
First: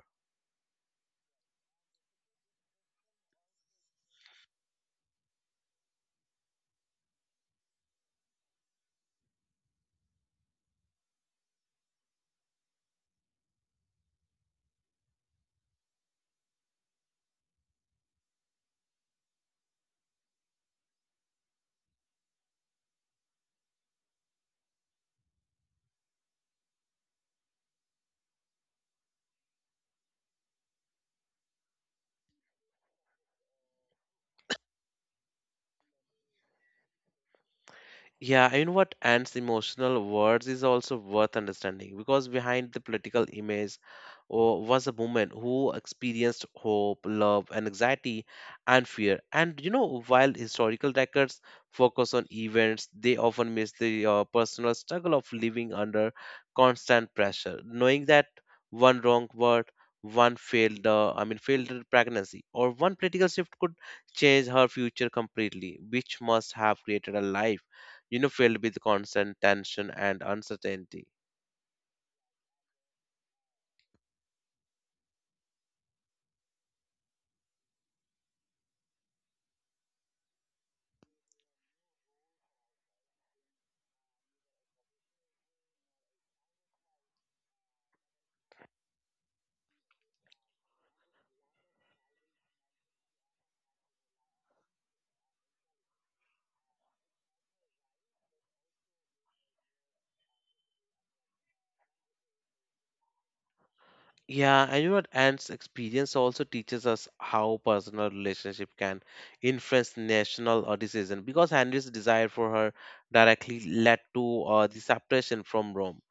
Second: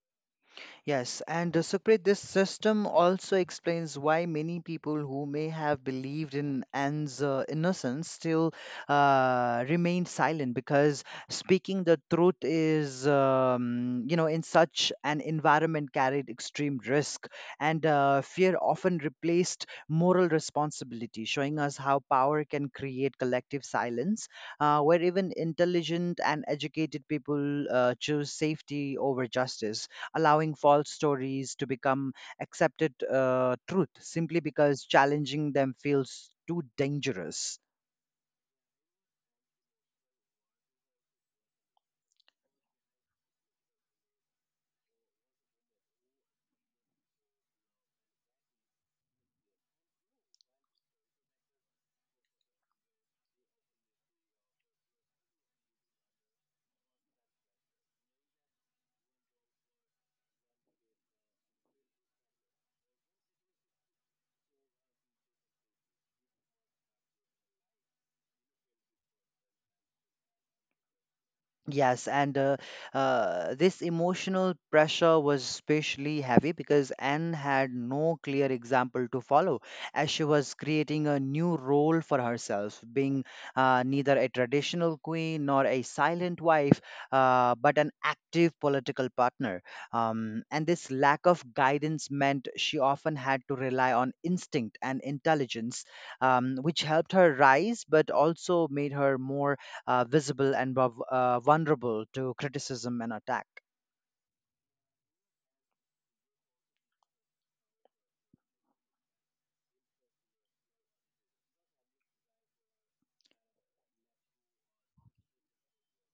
S2: Yes, and Sukrit, this system also explains why many people who may have believed in Anne's innocence still remained silent because speaking the truth is, you know, in such an environment carried extreme risk and fear often replaced moral responsibility, showing us how power can create collective silence, where even intelligent and educated people choose safety over justice, allowing false stories to become accepted truth simply because challenging them feels too dangerous.
S1: Yeah, you know what? Ant's emotional words is also worth understanding because behind the political image, oh, was a woman who experienced hope, love, and anxiety and fear. And while historical records focus on events, they often miss the personal struggle of living under constant pressure, knowing that one wrong word, one failed, I mean, failed pregnancy, or one political shift could change her future completely, which must have created a life, filled with constant tension and uncertainty.
S2: Yes, and This emotional pressure was especially heavy because Anne had no clear example to follow, as she was creating a new role for herself, being neither a traditional queen nor a silent wife, but an active political partner. And this lack of guidance meant she often had to rely on instinct and intelligence, which helped her rise, but also made her more visible and vulnerable to criticism and attack.
S1: Yeah, and you know what? Ant's experience also teaches us how personal relationship can influence national decision because Henry's desire for her directly led to the separation from Rome,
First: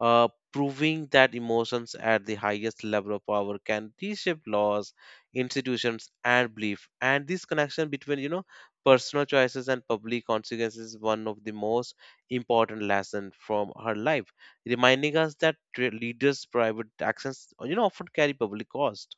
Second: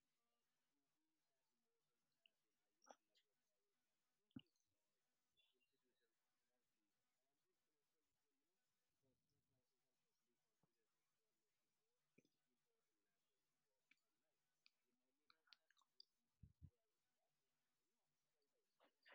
S1: uh, proving that emotions at the highest level of power can reshape laws, institutions, and belief. And this connection between, personal choices and public consequences is one of the most important lessons from her life, reminding us that leaders' private actions, often carry public cost.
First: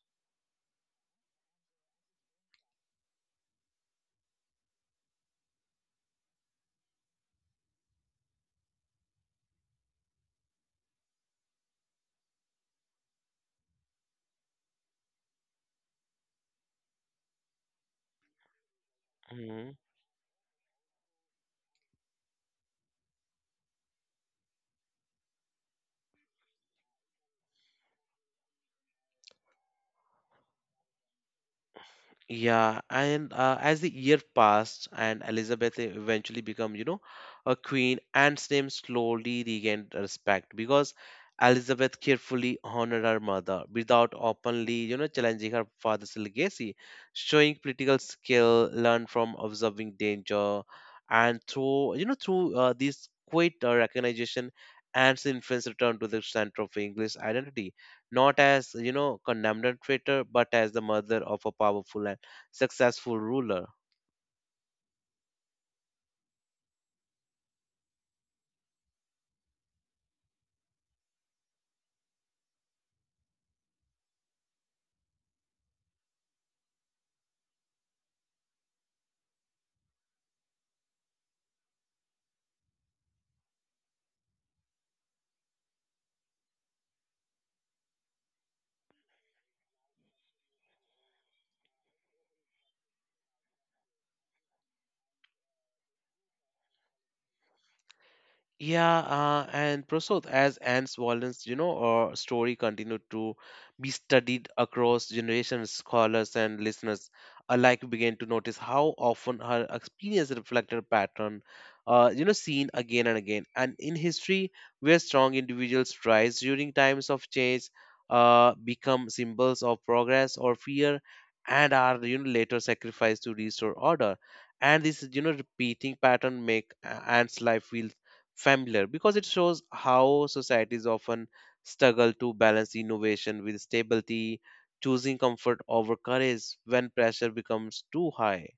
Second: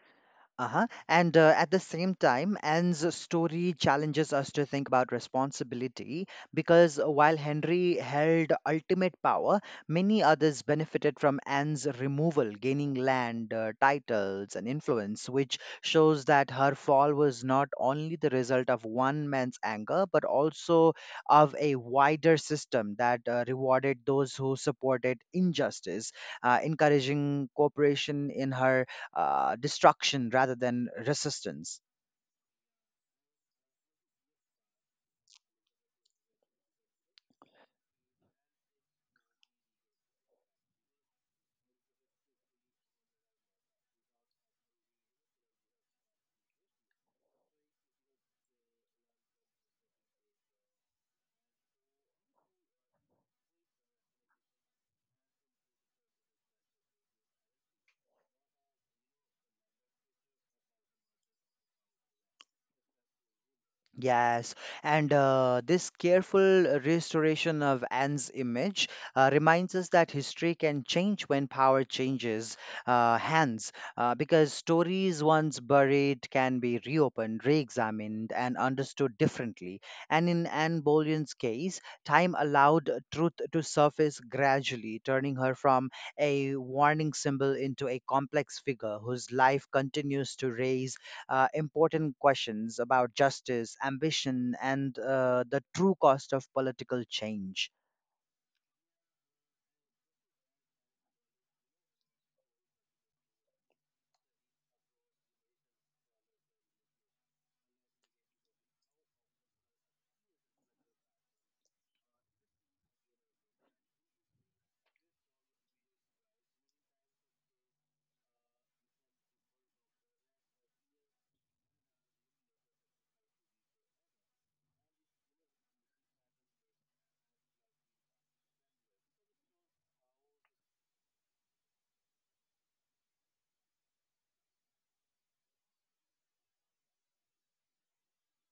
S2: Uh-huh. And at the same time, Anne's story challenges us to think about responsibility because while Henry held ultimate power, many others benefited from Anne's removal, gaining land, titles, and influence, which shows that her fall was not only the result of one man's
S1: Mhm.
S2: anger, but also of a wider system that rewarded those who supported injustice, encouraging cooperation in her destruction rather than resistance.
S1: Yeah, and as the year passed and Elizabeth eventually became, a queen, Anne's name slowly regained respect because Elizabeth carefully honored her mother without openly, challenging her father's legacy, showing political skill learned from observing danger, and through, you know, through this quiet recognition, Anne's influence returned to the center of English identity, not as, condemned traitor, but as the mother of a powerful successful ruler.
S2: Yes, and this careful restoration of Anne's image reminds us that history can change when power changes hands, because stories once buried can be reopened, re examined, and understood differently. And in Anne Boleyn's case, time allowed truth to surface gradually, turning her from a warning symbol into a complex figure whose life continues to raise important questions about justice, ambition, and the true cost of political change.
S1: Yeah, and Prasad, as Anne's violence, or story continued to be studied across generations, scholars and listeners alike began to notice how often her experience reflected a pattern, seen again and again. And in history, where strong individuals rise during times of change, become symbols of progress or fear, and are later sacrificed to restore order. And this, repeating pattern make Anne's life feel familiar because it shows how societies often struggle to balance innovation with stability, choosing comfort over courage when pressure becomes too high.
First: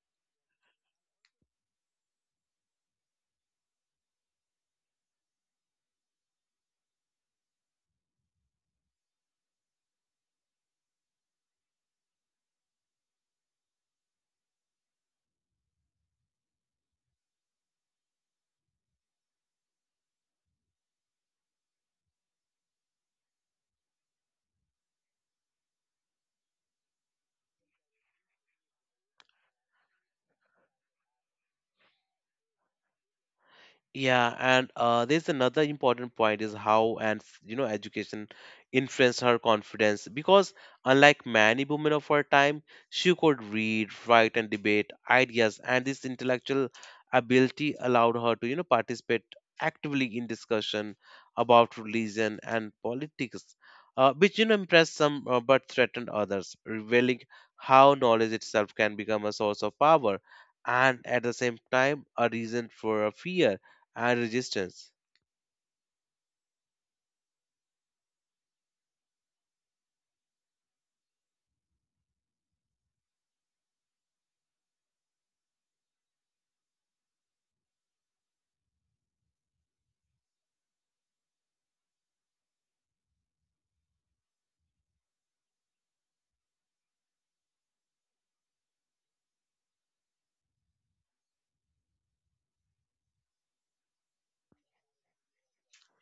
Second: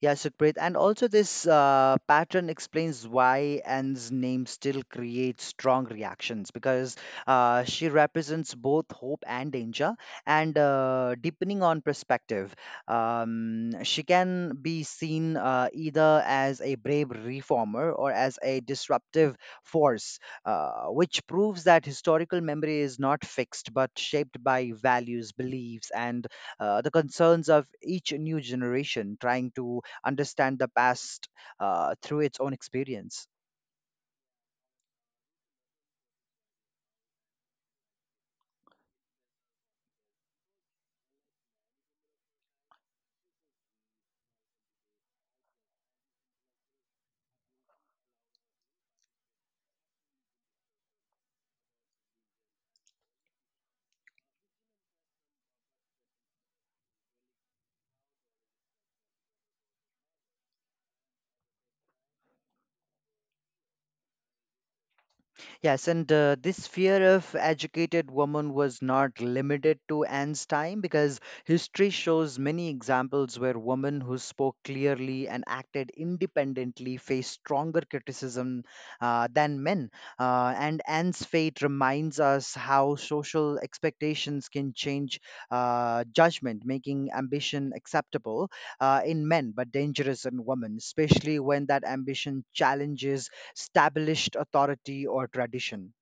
S2: Yeah, Sukrit. And also, this pattern explains why Anne's name still creates strong reactions because she represents both hope and danger. And depending on perspective, she can be seen either as a brave reformer or as a disruptive force, which proves that historical memory is not fixed but shaped by values, beliefs, and the concerns of each new generation trying to understand the past through its own experience.
S1: Yeah, and there's another important point is how and education influenced her confidence because, unlike many women of her time, she could read, write, and debate ideas, and this intellectual ability allowed her to, participate actively in discussion about religion and politics, which impressed some but threatened others, revealing how knowledge itself can become a source of power and at the same time a reason for a fear and resistance.
S2: Yes, and this fear of educated woman was not limited to Anne's time because history shows many examples where women who spoke clearly and acted independently faced stronger criticism than men. And Anne's fate reminds us how social expectations can change judgment, making ambition acceptable in men but dangerous in women, especially when that ambition challenges established authority or tradition.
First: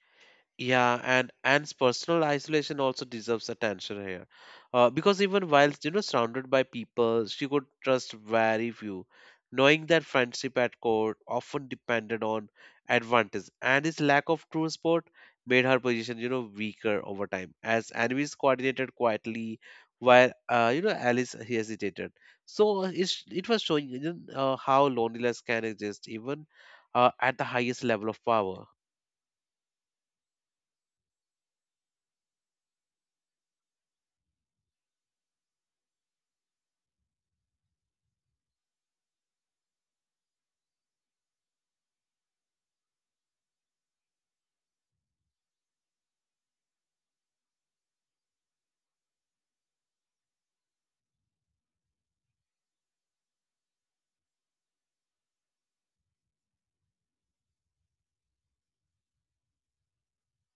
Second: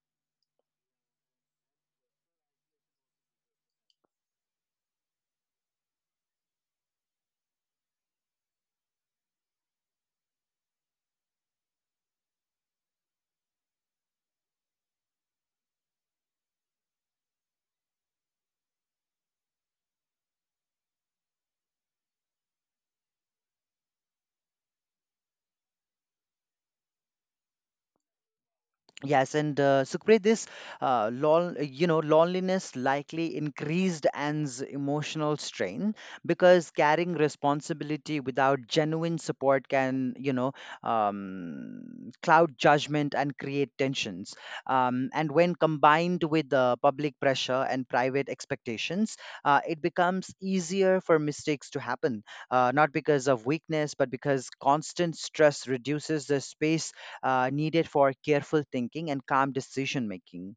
S1: Yeah, and Anne's personal isolation also deserves attention here, because even while, surrounded by people, she could trust very few, knowing that friendship at court often depended on advantage, and his lack of true support made her position, weaker over time as enemies coordinated quietly, while Alice hesitated. So it was showing, how loneliness can exist even at the highest level of power.
S2: Yes, and Sukhpreet, this you know, loneliness likely increased Anne's emotional strain because carrying responsibility without genuine support can, you know, cloud judgment and create tensions. And when combined with the public pressure and private expectations, it becomes easier for mistakes to happen, not because of weakness, but because constant stress reduces the space needed for careful thinking and calm decision making.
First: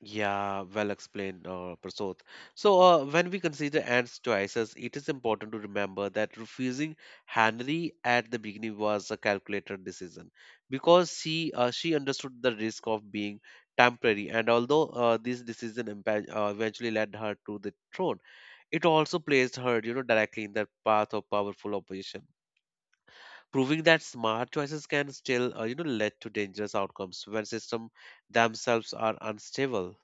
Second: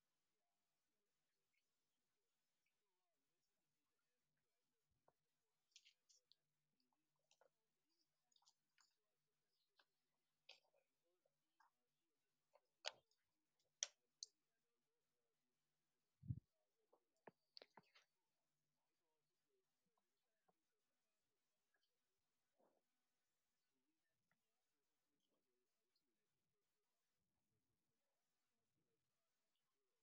S1: Yeah, well explained, Prasad. So, when we consider Anne's choices, it is important to remember that refusing Henry at the beginning was a calculated decision because she understood the risk of being temporary. And although this decision eventually led her to the throne, it also placed her, directly in the path of powerful opposition. Proving that smart choices can still, lead to dangerous outcomes when systems themselves are unstable.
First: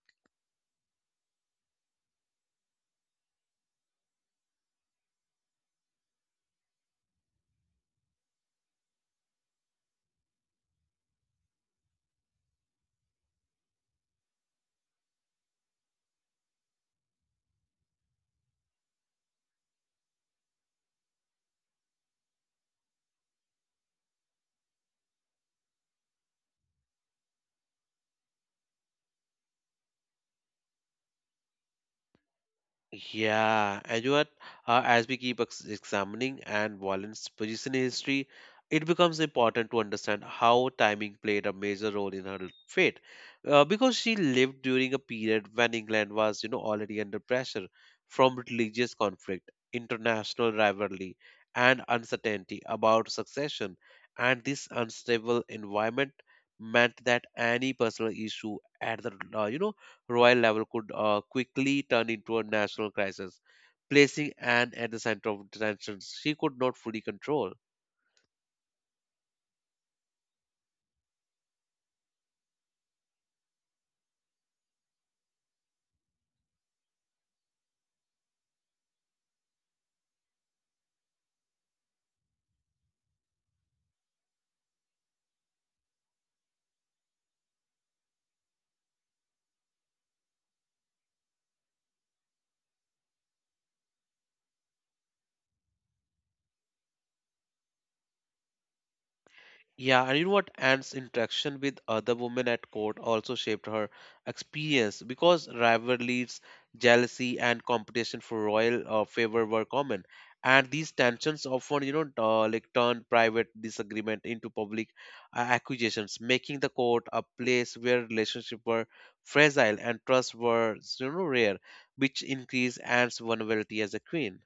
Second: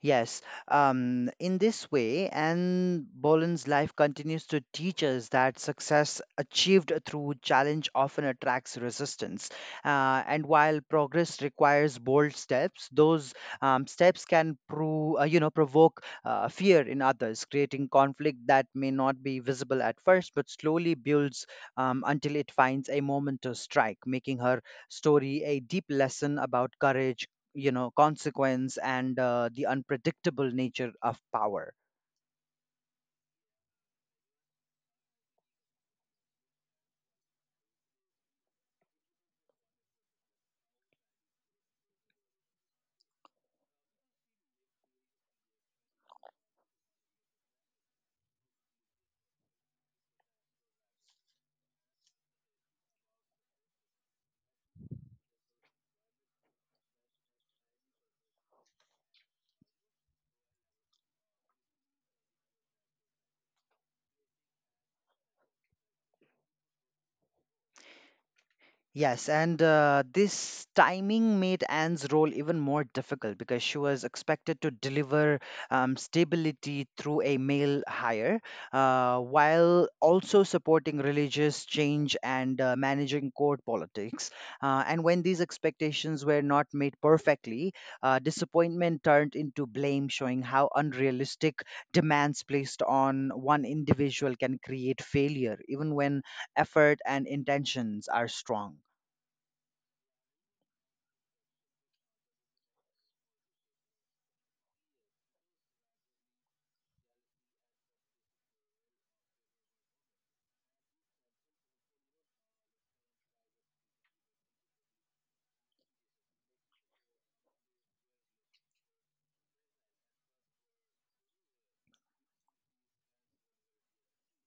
S2: Yes, in this way, Anne Boleyn's life continues to teach us that success achieved through challenge often attracts resistance. And while progress requires bold steps, those steps can you know, provoke fear in others, creating conflict that may not be visible at first, but slowly builds until it finds a moment to strike, making her story a deep lesson about courage, you know, consequence, and the unpredictable nature of power.
S1: Yeah, and you are, as we keep examining and Wallen's position in history, it becomes important to understand how timing played a major role in her fate, because she lived during a period when England was, already under pressure from religious conflict, international rivalry, and uncertainty about succession, and this unstable environment meant that any personal issue at the, royal level could quickly turn into a national crisis, placing Anne at the center of tensions she could not fully control.
S2: Yes, and this timing made Anne's role even more difficult because she was expected to deliver stability through a male hire, while also supporting religious change and managing court politics. And when these expectations were not made perfectly, disappointment turned into blame, showing how unrealistic demands placed on one individual can create failure, even when effort and intentions are strong.
S1: Yeah, and you know what? Anne's interaction with other women at court also shaped her experience because rivalries, jealousy, and competition for royal favor were common. And these tensions often, turned private disagreement into public accusations, making the court a place where relationships were fragile and trust was rare, which increased Anne's vulnerability as a queen.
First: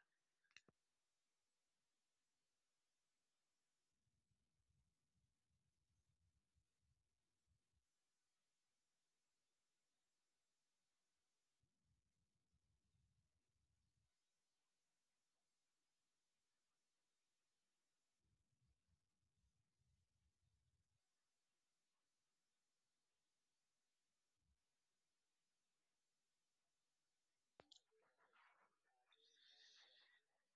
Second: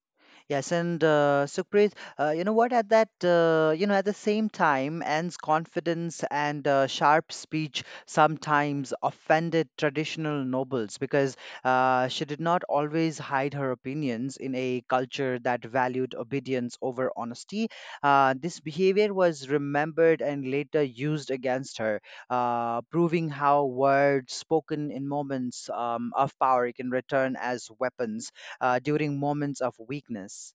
S2: Yes, and Sukhpreet, you know what? You know, at the same time, Anne's confidence and sharp speech sometimes offended traditional nobles because she did not always hide her opinions in a culture that valued obedience over honesty. This behavior was remembered and later used against her, proving how words spoken in moments of power can return as weapons during moments of weakness.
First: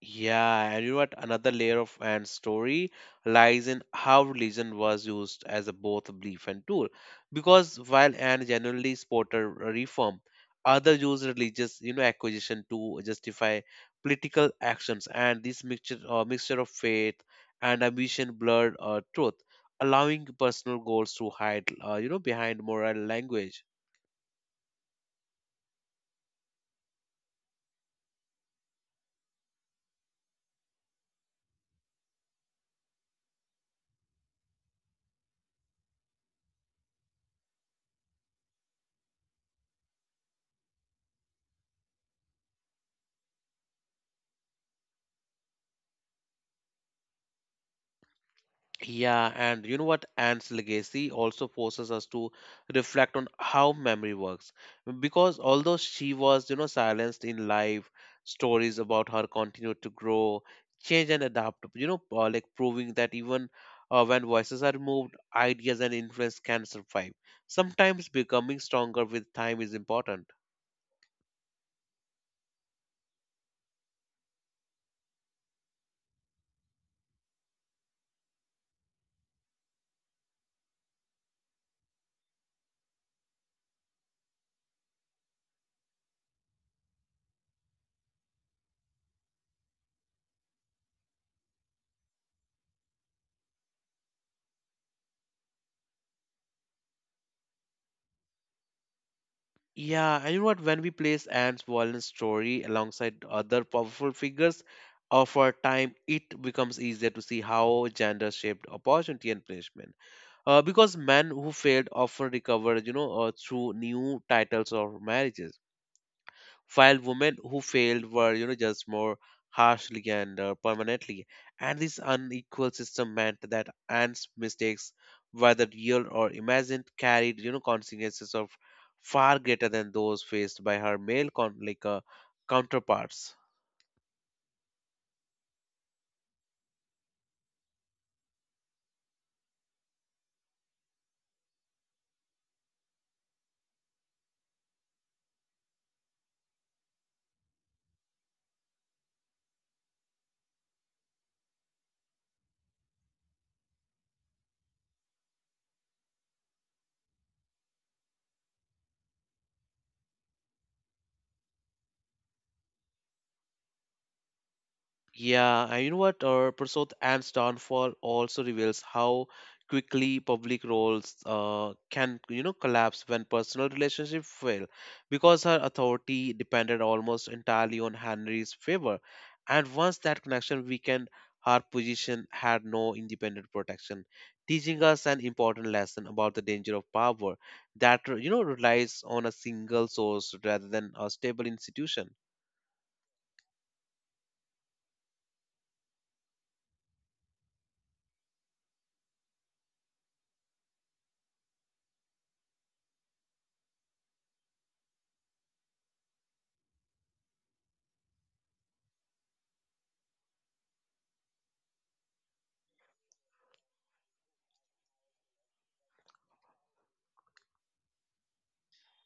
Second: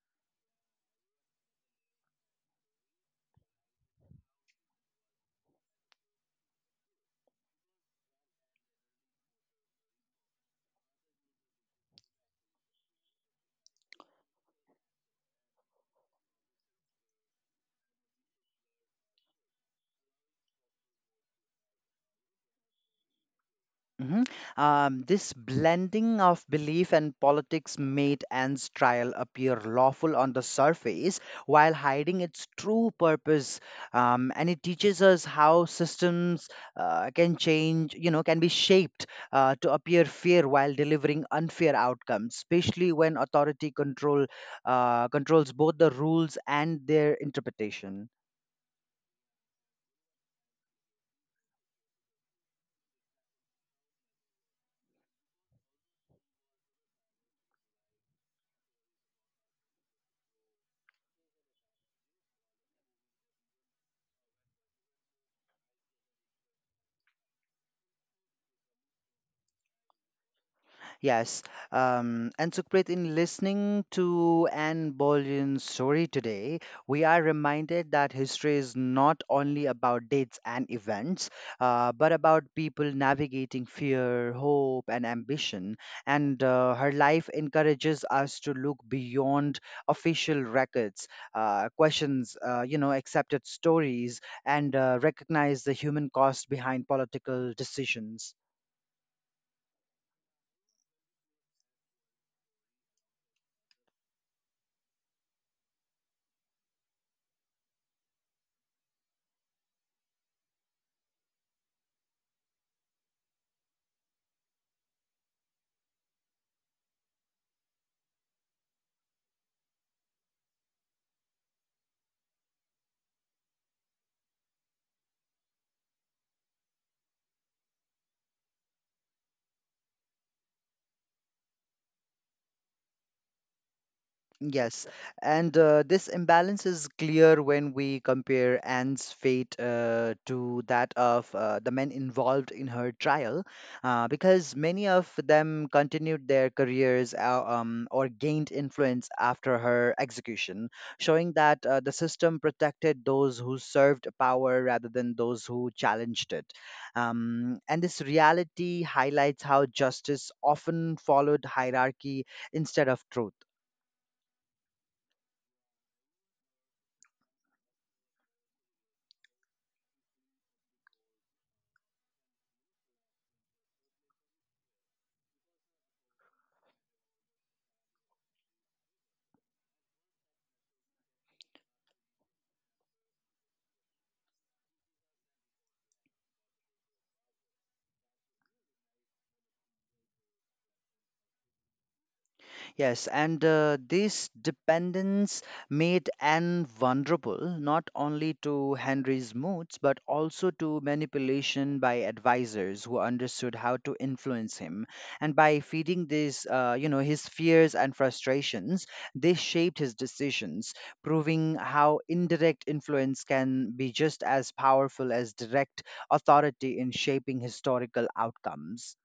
S1: Yeah, and you know what? Another layer of and story lies in how religion was used as a both belief and tool, because while Anne generally supported reform, others used religious acquisition to justify political actions, and this mixture of faith and ambition blurred truth, allowing personal goals to hide, behind moral language.
S2: Mhm. This blending of belief and politics made Anne's trial appear lawful on the surface while hiding its true purpose. And it teaches us how systems you know, can be shaped to appear fair while delivering unfair outcomes, especially when authority control controls both the rules and their interpretation.
S1: Yeah, and you know what? Anne's legacy also forces us to reflect on how memory works, because although she was silenced in life, stories about her continued to grow, change, and adapt, proving that even when voices are removed, ideas and influence can survive, sometimes becoming stronger with time is important.
S2: Yes, and Sukhpreet, in listening to Anne Boleyn's story today, we are reminded that history is not only about dates and events, but about people navigating fear, hope, and ambition. And her life encourages us to look beyond official records, questions, you know, accepted stories, and recognize the human cost behind political decisions.
S1: Yeah, and you know what? When we place Anne's violent story alongside other powerful figures of our time, it becomes easier to see how gender shaped opportunity and punishment. Because men who failed often recover, through new titles or marriages, while women who failed were just more harshly and permanently, and this unequal system meant that Anne's mistakes, whether real or imagined, carried consequences of far greater than those faced by her male counterparts.
S2: Yes, and this imbalance is clear when we compare Anne's fate to that of the men involved in her trial, because many of them continued their careers or gained influence after her execution, showing that the system protected those who served power rather than those who challenged it. And this reality highlights how justice often followed hierarchy instead of truth.
S1: Yeah, and you know what? Our Prasad Anne's downfall also reveals how quickly public roles can collapse when personal relationships fail, because her authority depended almost entirely on Henry's favor, and once that connection weakened, her position had no independent protection, teaching us an important lesson about the danger of power that relies on a single source rather than a stable institution.
S2: Yes, and this dependence made Anne vulnerable not only to Henry's moods but also to manipulation by advisors who understood how to influence him. And by feeding you know, his fears and frustrations, they shaped his decisions, proving how indirect influence can be just as powerful as direct authority in shaping historical outcomes.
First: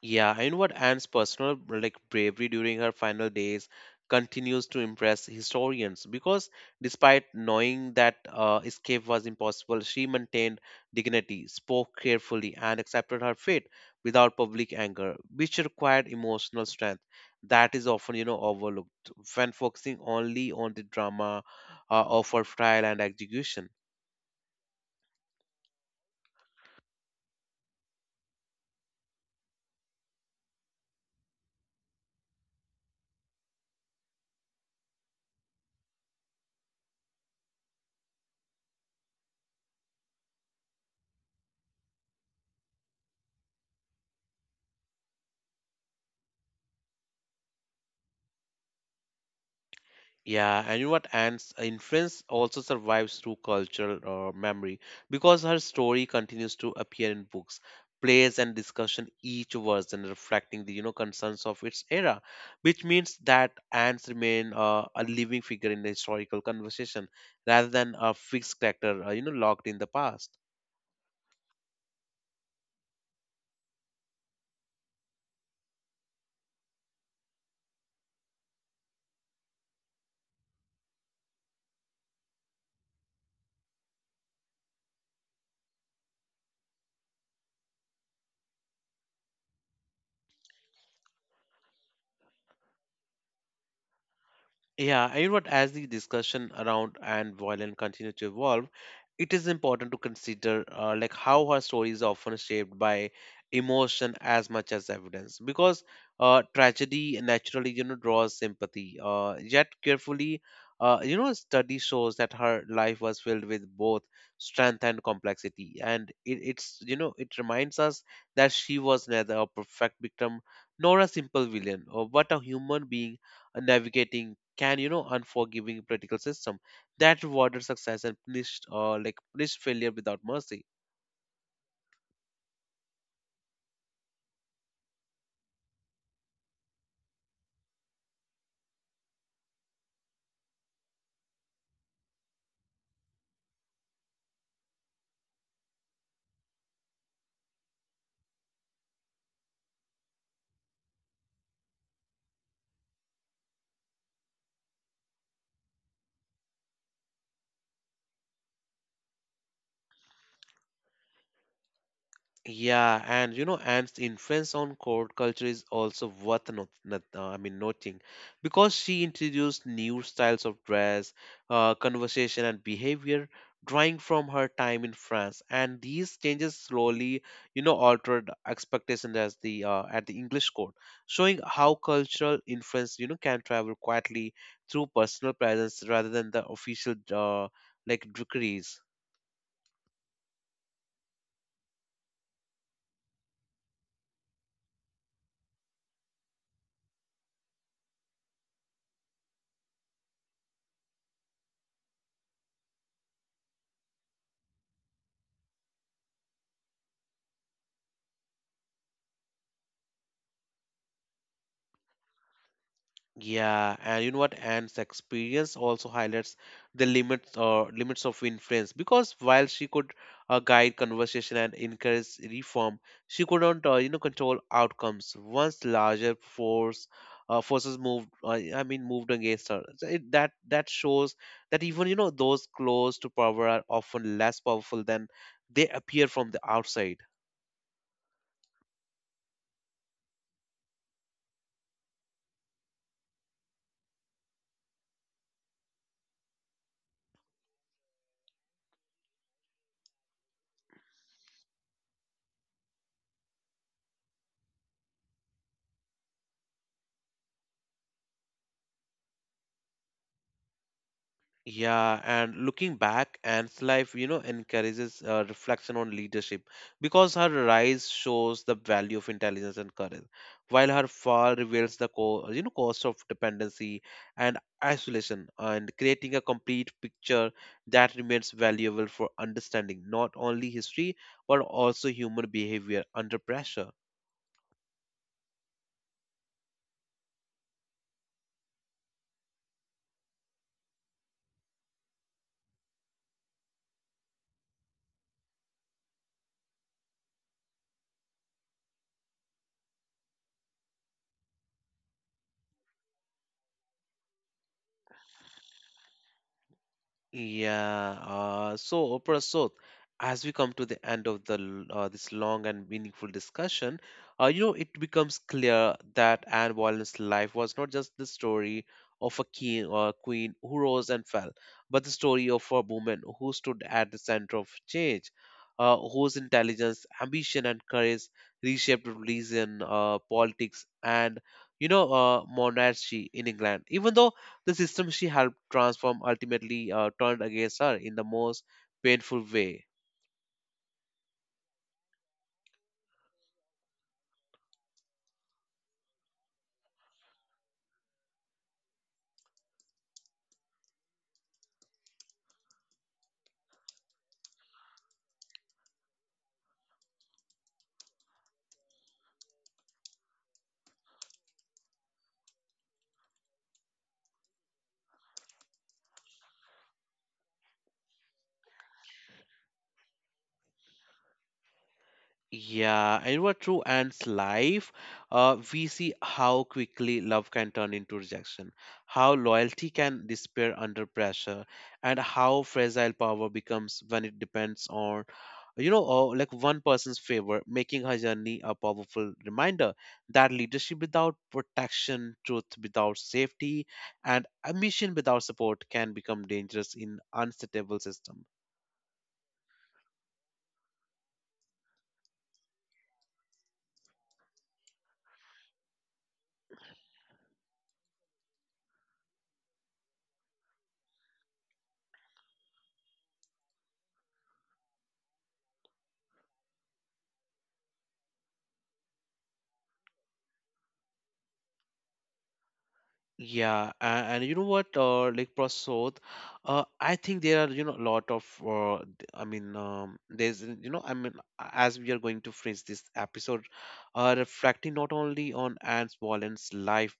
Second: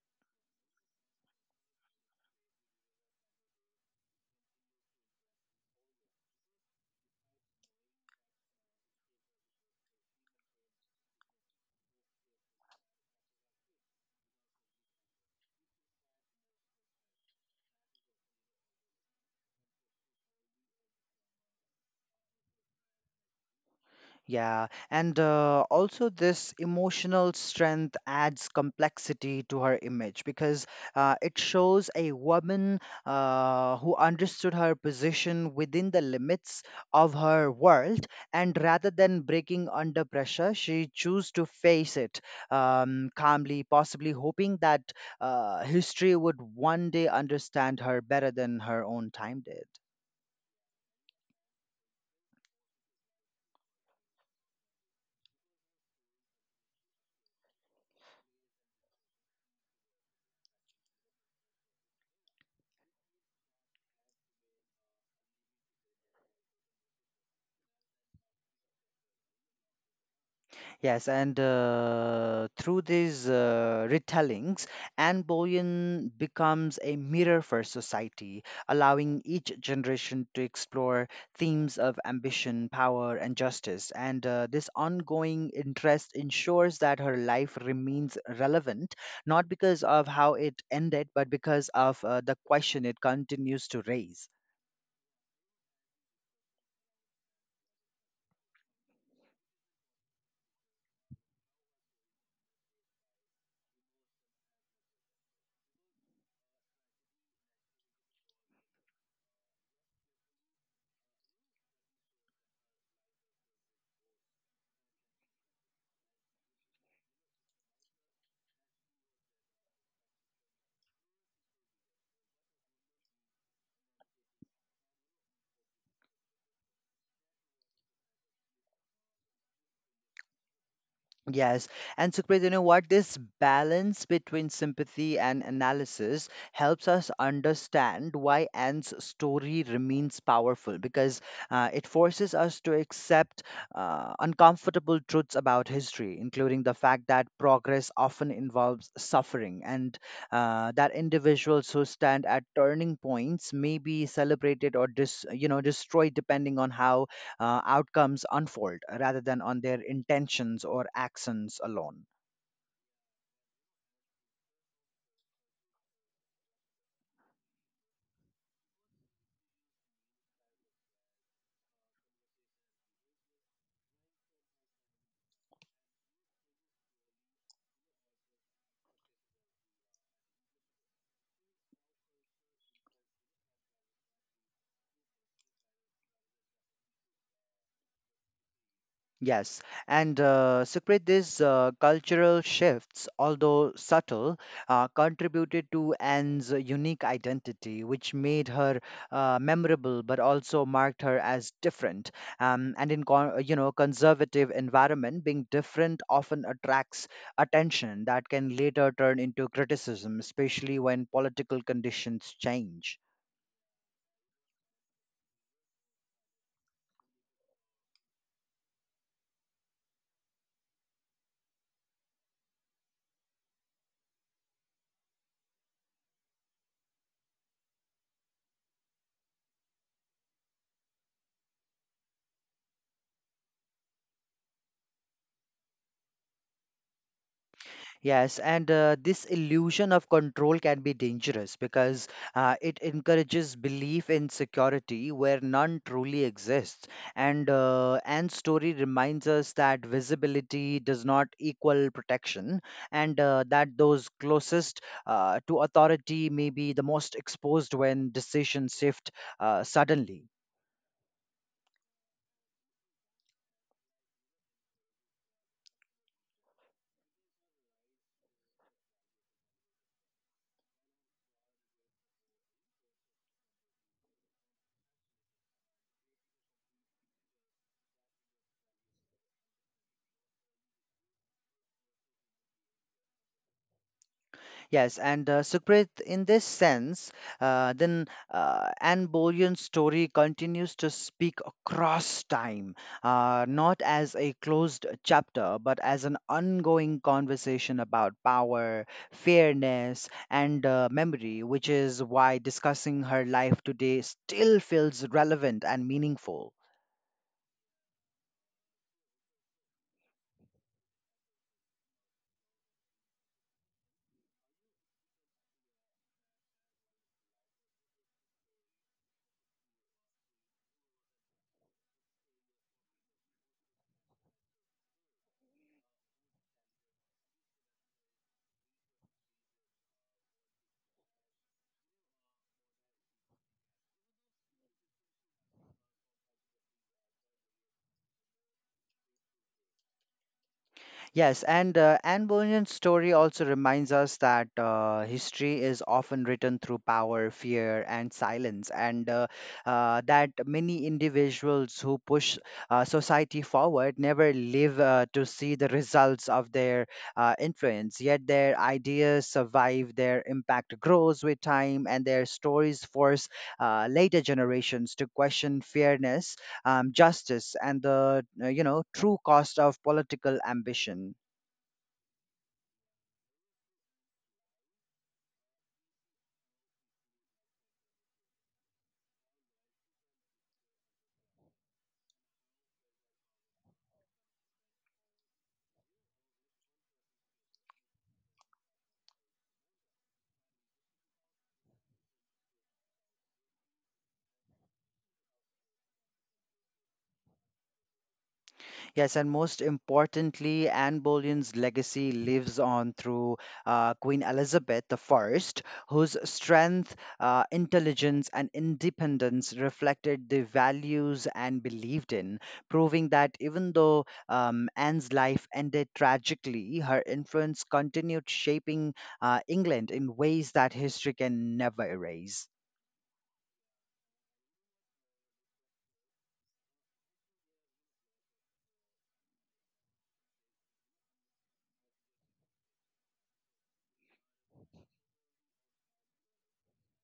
S1: Yeah, and what Anne's personal bravery during her final days continues to impress historians because, despite knowing that escape was impossible, she maintained dignity, spoke carefully, and accepted her fate without public anger, which required emotional strength that is often overlooked when focusing only on the drama of her trial and execution.
S2: Yeah, and also this emotional strength adds complexity to her image because it shows a woman who understood her position within the limits of her world, and rather than breaking under pressure, she chose to face it calmly, possibly hoping that history would one day understand her better than her own time did.
S1: Yeah, and you know what? Anne's influence also survives through cultural memory, because her story continues to appear in books, plays, and discussion, each version reflecting the concerns of its era, which means that Anne's remain a living figure in the historical conversation rather than a fixed character locked in the past.
S2: Yes, and through these retellings, Anne Boleyn becomes a mirror for society, allowing each generation to explore themes of ambition, power, and justice. And this ongoing interest ensures that her life remains relevant, not because of how it ended, but because of the question it continues to raise.
S1: Yeah, and you know what? As the discussion around Anne Boleyn continue to evolve, it is important to consider how her story is often shaped by emotion as much as evidence, because tragedy naturally draws sympathy. Yet carefully, study shows that her life was filled with both strength and complexity, and it, it's you know it reminds us that she was neither a perfect victim nor a simple villain, but a human being navigating can unforgiving political system that rewarded success and punished punished failure without mercy.
S2: Yes, and Sukrit, you know what? This balance between sympathy and analysis helps us understand why Anne's story remains powerful because it forces us to accept uncomfortable truths about history, including the fact that progress often involves suffering and that individuals who stand at turning points may be celebrated or destroyed depending on how outcomes unfold rather than on their intentions or actions alone.
S1: Yeah, and Anne's influence on court culture is also worth not, not, I mean, noting, because she introduced new styles of dress, conversation, and behavior, drawing from her time in France. And these changes slowly, altered expectations as the at the English court, showing how cultural influence, can travel quietly through personal presence rather than the official decrees.
S2: Yes, and Sukrit, these cultural shifts, although subtle, contributed to Anne's unique identity, which made her memorable, but also marked her as different. And in conservative environment, being different often attracts attention that can later turn into criticism, especially when political conditions change.
S1: Yeah, and you know what? Anne's experience also highlights the limits of influence, because while she could guide conversation and encourage reform, she could not, control outcomes once larger forces moved, moved against her. So It, that that shows that even those close to power are often less powerful than they appear from the outside.
S2: Yes, and this illusion of control can be dangerous because it encourages belief in security where none truly exists. And Anne's story reminds us that visibility does not equal protection, and that those closest to authority may be the most exposed when decisions shift suddenly.
S1: Yeah, and looking back, Anne's life, encourages reflection on leadership, because her rise shows the value of intelligence and courage, while her fall reveals the cost of dependency and isolation, and creating a complete picture that remains valuable for understanding not only history but also human behavior under pressure.
S2: Yes, and Sukrit, in this sense, then Anne Boleyn's story continues to speak across time, not as a closed chapter, but as an ongoing conversation about power, fairness, and memory, which is why discussing her life today still feels relevant and meaningful.
S1: Yeah. So, Oprah. As we come to the end of this long and meaningful discussion, it becomes clear that Anne Boleyn's life was not just the story of a king or queen who rose and fell, but the story of a woman who stood at the center of change, whose intelligence, ambition, and courage reshaped religion, politics, and monarchy in England, even though the system she helped transform ultimately turned against her in the most painful way.
S2: Yes, and Anne Boleyn's story also reminds us that history is often written through power, fear, and silence, and that many individuals who push society forward never live to see the results of their influence. Yet their ideas survive, their impact grows with time, and their stories force later generations to question fairness, justice, and the true cost of political ambition.
S1: Yeah, and what through Anne's life, we see how quickly love can turn into rejection, how loyalty can disappear under pressure, and how fragile power becomes when it depends on one person's favor, making her journey a powerful reminder that leadership without protection, truth without safety, and ambition without support can become dangerous in unstable system.
S2: Yes, and most importantly, Anne Boleyn's legacy lives on through Queen Elizabeth I, whose strength, intelligence, and independence reflected the values Anne believed in, proving that even though Anne's life ended tragically, her influence continued shaping England in ways that history can never erase.
S1: Yeah, and you know what, like Prasad, I think there are you know a lot of th- I mean there's you know I mean as we are going to phrase this episode, reflecting not only on Anne's Boleyn's life,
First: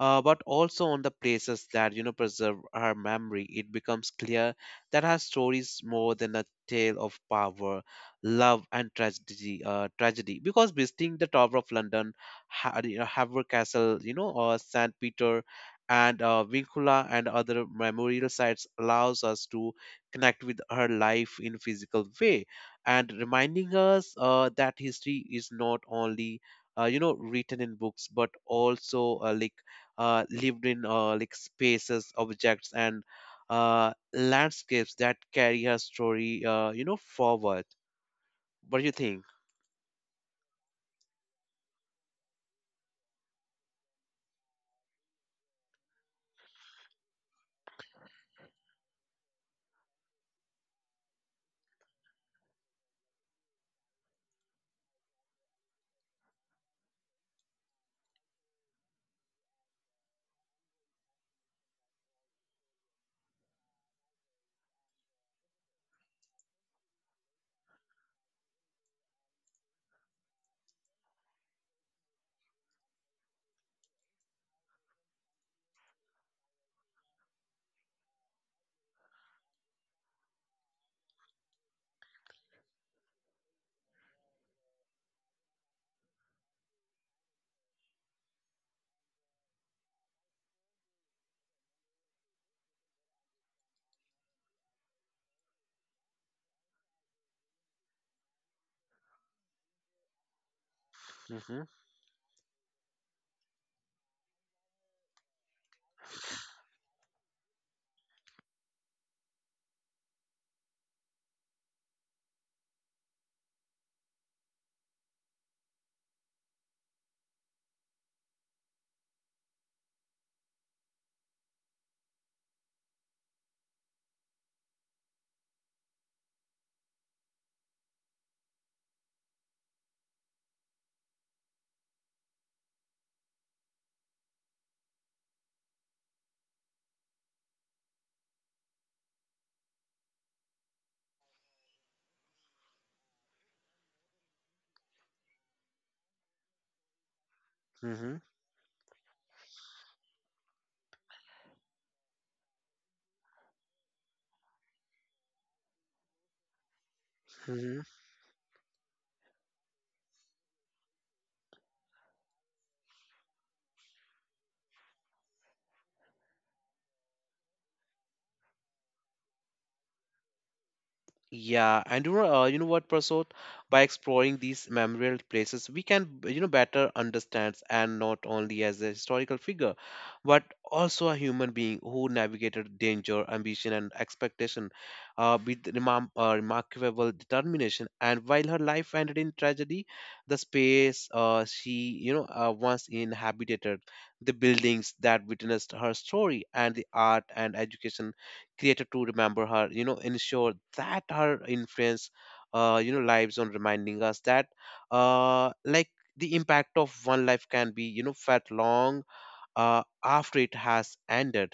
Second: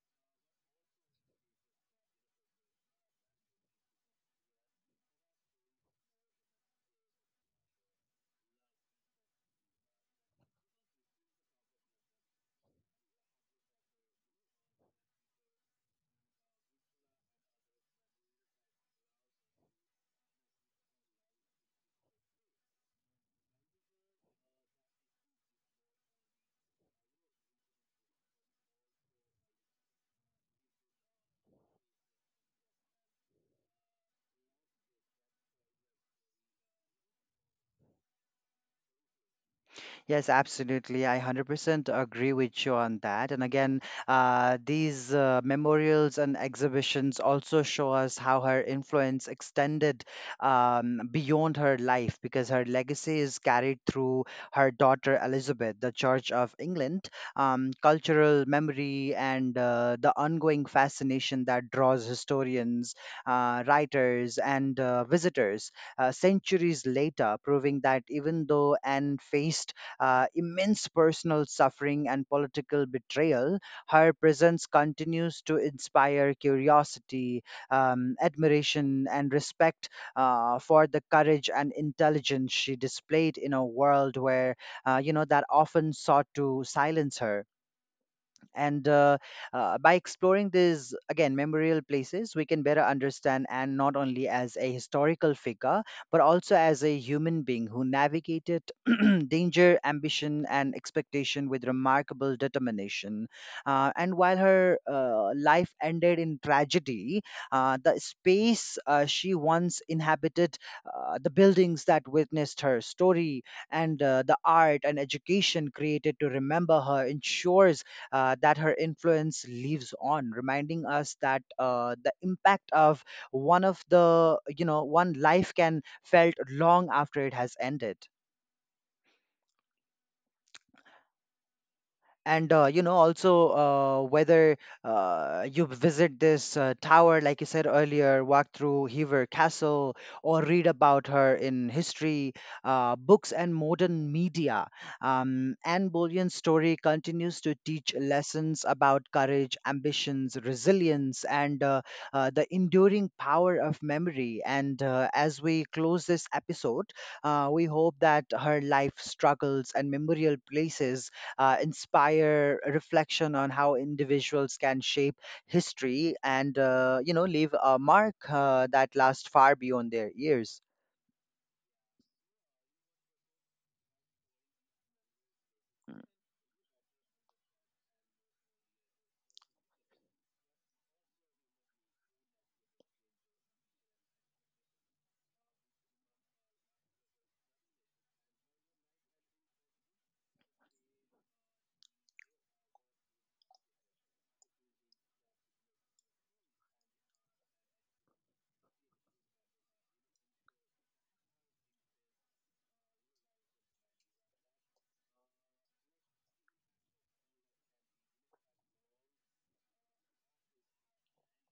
S1: but also on the places that preserve her memory, it becomes clear that her story is more than a tale of power, love, and tragedy. Tragedy, because visiting the Tower of London, Haver Castle, or St. Peter and Vincula and other memorial sites allows us to connect with her life in physical way and reminding us that history is not only written in books but also lived in spaces, objects, and landscapes that carry her story forward. What do you think?
S2: Yes, absolutely. I 100% agree with you on that. And again, these memorials and exhibitions also show us how her influence extended beyond her life because her legacy is carried through her daughter Elizabeth, the Church of England, cultural memory, and the ongoing fascination that draws historians, writers, and visitors centuries later, proving that even though Anne faced immense personal suffering and political betrayal, her presence continues to inspire curiosity, admiration, and respect for the courage and intelligence she displayed in a world where, that often sought to silence her. And by exploring these again memorial places, we can better understand and not only as a historical figure but also as a human being who navigated danger, ambition, and expectation
S1: Mm-hmm.
S2: with remarkable determination, and while her life ended in tragedy, the space she once inhabited, the buildings that witnessed her story, and the art and education created to remember her ensures that her influence lives on, reminding us that the impact of one of the you know one life can felt long after it has ended. And also, whether you visit this tower like you said earlier, walk through Hever Castle, or read about her in history books and modern media, Anne Boleyn's story continues to teach
S1: Mm-hmm.
S2: lessons about courage, ambitions, resilience, and the enduring power of memory. And as we close this episode, we
S1: Mm-hmm.
S2: hope that her life, struggles, and memorial places inspire a reflection on how individuals can shape history and leave a mark that lasts far beyond their years.
S1: Yeah, and Prasad? By exploring these memorial places, we can, better understand and not only as a historical figure, but also a human being who navigated danger, ambition, and expectation, with remarkable determination. And while her life ended in tragedy, the space she, once inhabited, the buildings that witnessed her story, and the art and education creator to remember her ensure that her influence lives on, reminding us that uh, like the impact of one life can be felt long after it has ended.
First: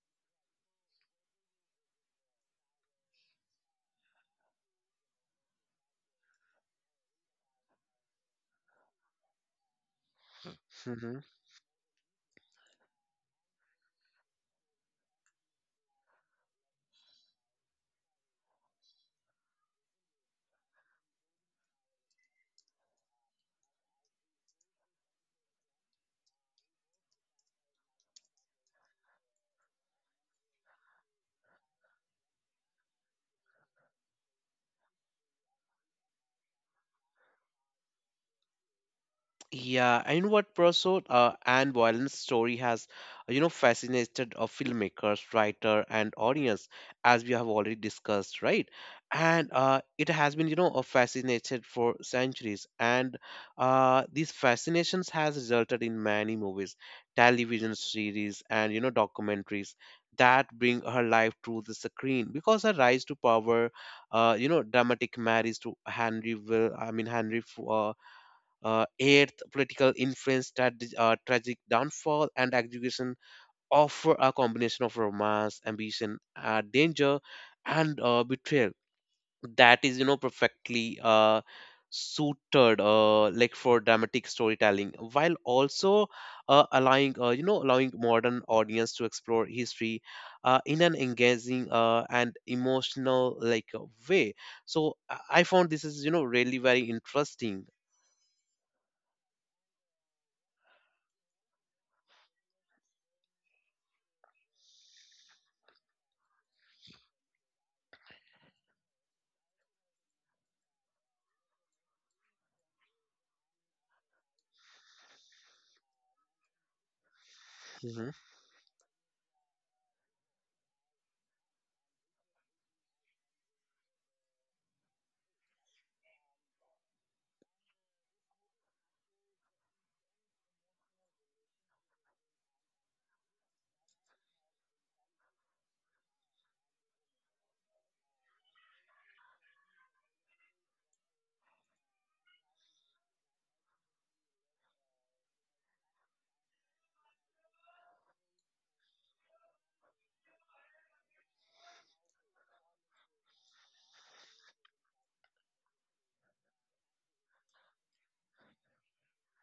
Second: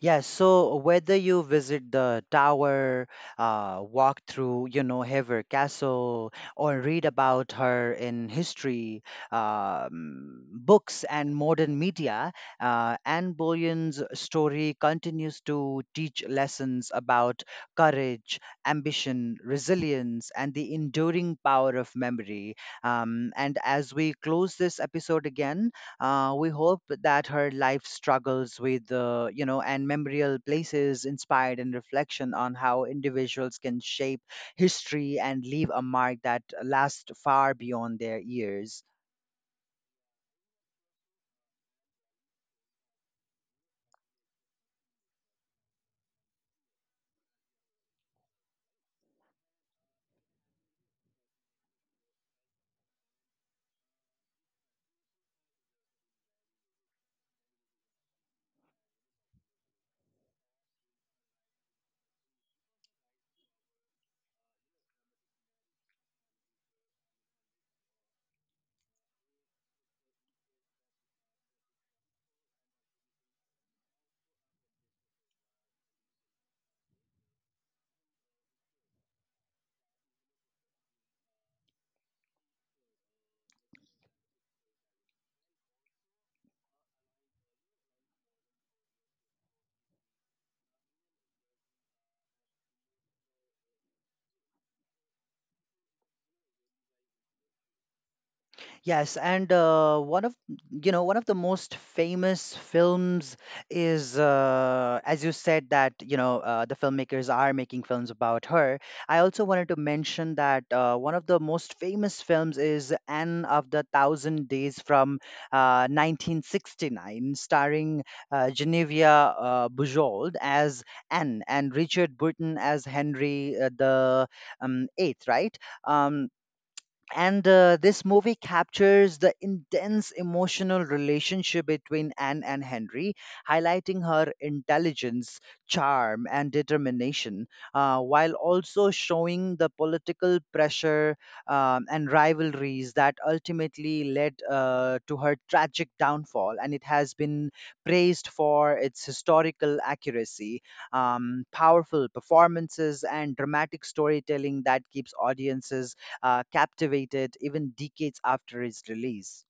S2: Yeah, so whether you visit the tower, walk through, you know, Hever Castle, or read about her in history, books,
S1: Mm-hmm.
S2: and modern media, Anne Boleyn's story continues to teach lessons about courage, ambition, resilience, and the enduring power of memory. And as we close this episode again, we hope that her life struggles with, and memorial places inspired and reflection on how individuals can shape history and leave a mark that lasts far beyond their years.
S1: Yeah, and what Prosod and Violent's story has, fascinated filmmakers, writer, and audience, as we have already discussed, right? And it has been, fascinated for centuries, and these fascinations has resulted in many movies, television series, and documentaries that bring her life to the screen, because her rise to power, dramatic marriage to Henry Will, I mean Henry, eighth, political influence, tragic downfall, and execution offer a combination of romance, ambition, danger, and betrayal that is perfectly suited for dramatic storytelling while also allowing you know allowing modern audience to explore history in an engaging and emotional way. So I found this is really very interesting.
S2: Yes, and one of the most famous films is as you said, that you know the filmmakers are making films about her. I also wanted to mention that one of the most famous films is Anne of the Thousand Days from 1969, starring Genevieve Bujold as Anne and Richard Burton as Henry the Eighth, right? Um, and This movie captures the intense emotional relationship between Anne and Henry, highlighting her intelligence, charm, and determination, while also showing the political pressure and rivalries that ultimately led to her tragic downfall. And it has been praised for its historical accuracy, powerful performances, and dramatic storytelling that keeps audiences captivated even decades after its release.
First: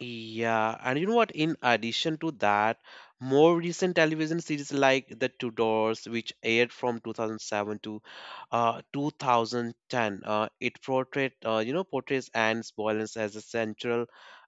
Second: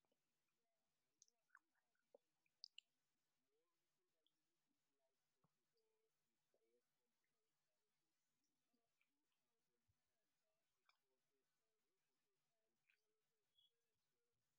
S1: Yeah, and you know what? In addition to that, more recent television series like The Tudors, which aired from 2007 to 2010, it portrayed, you know, portrays Anne's Boleyn as a central,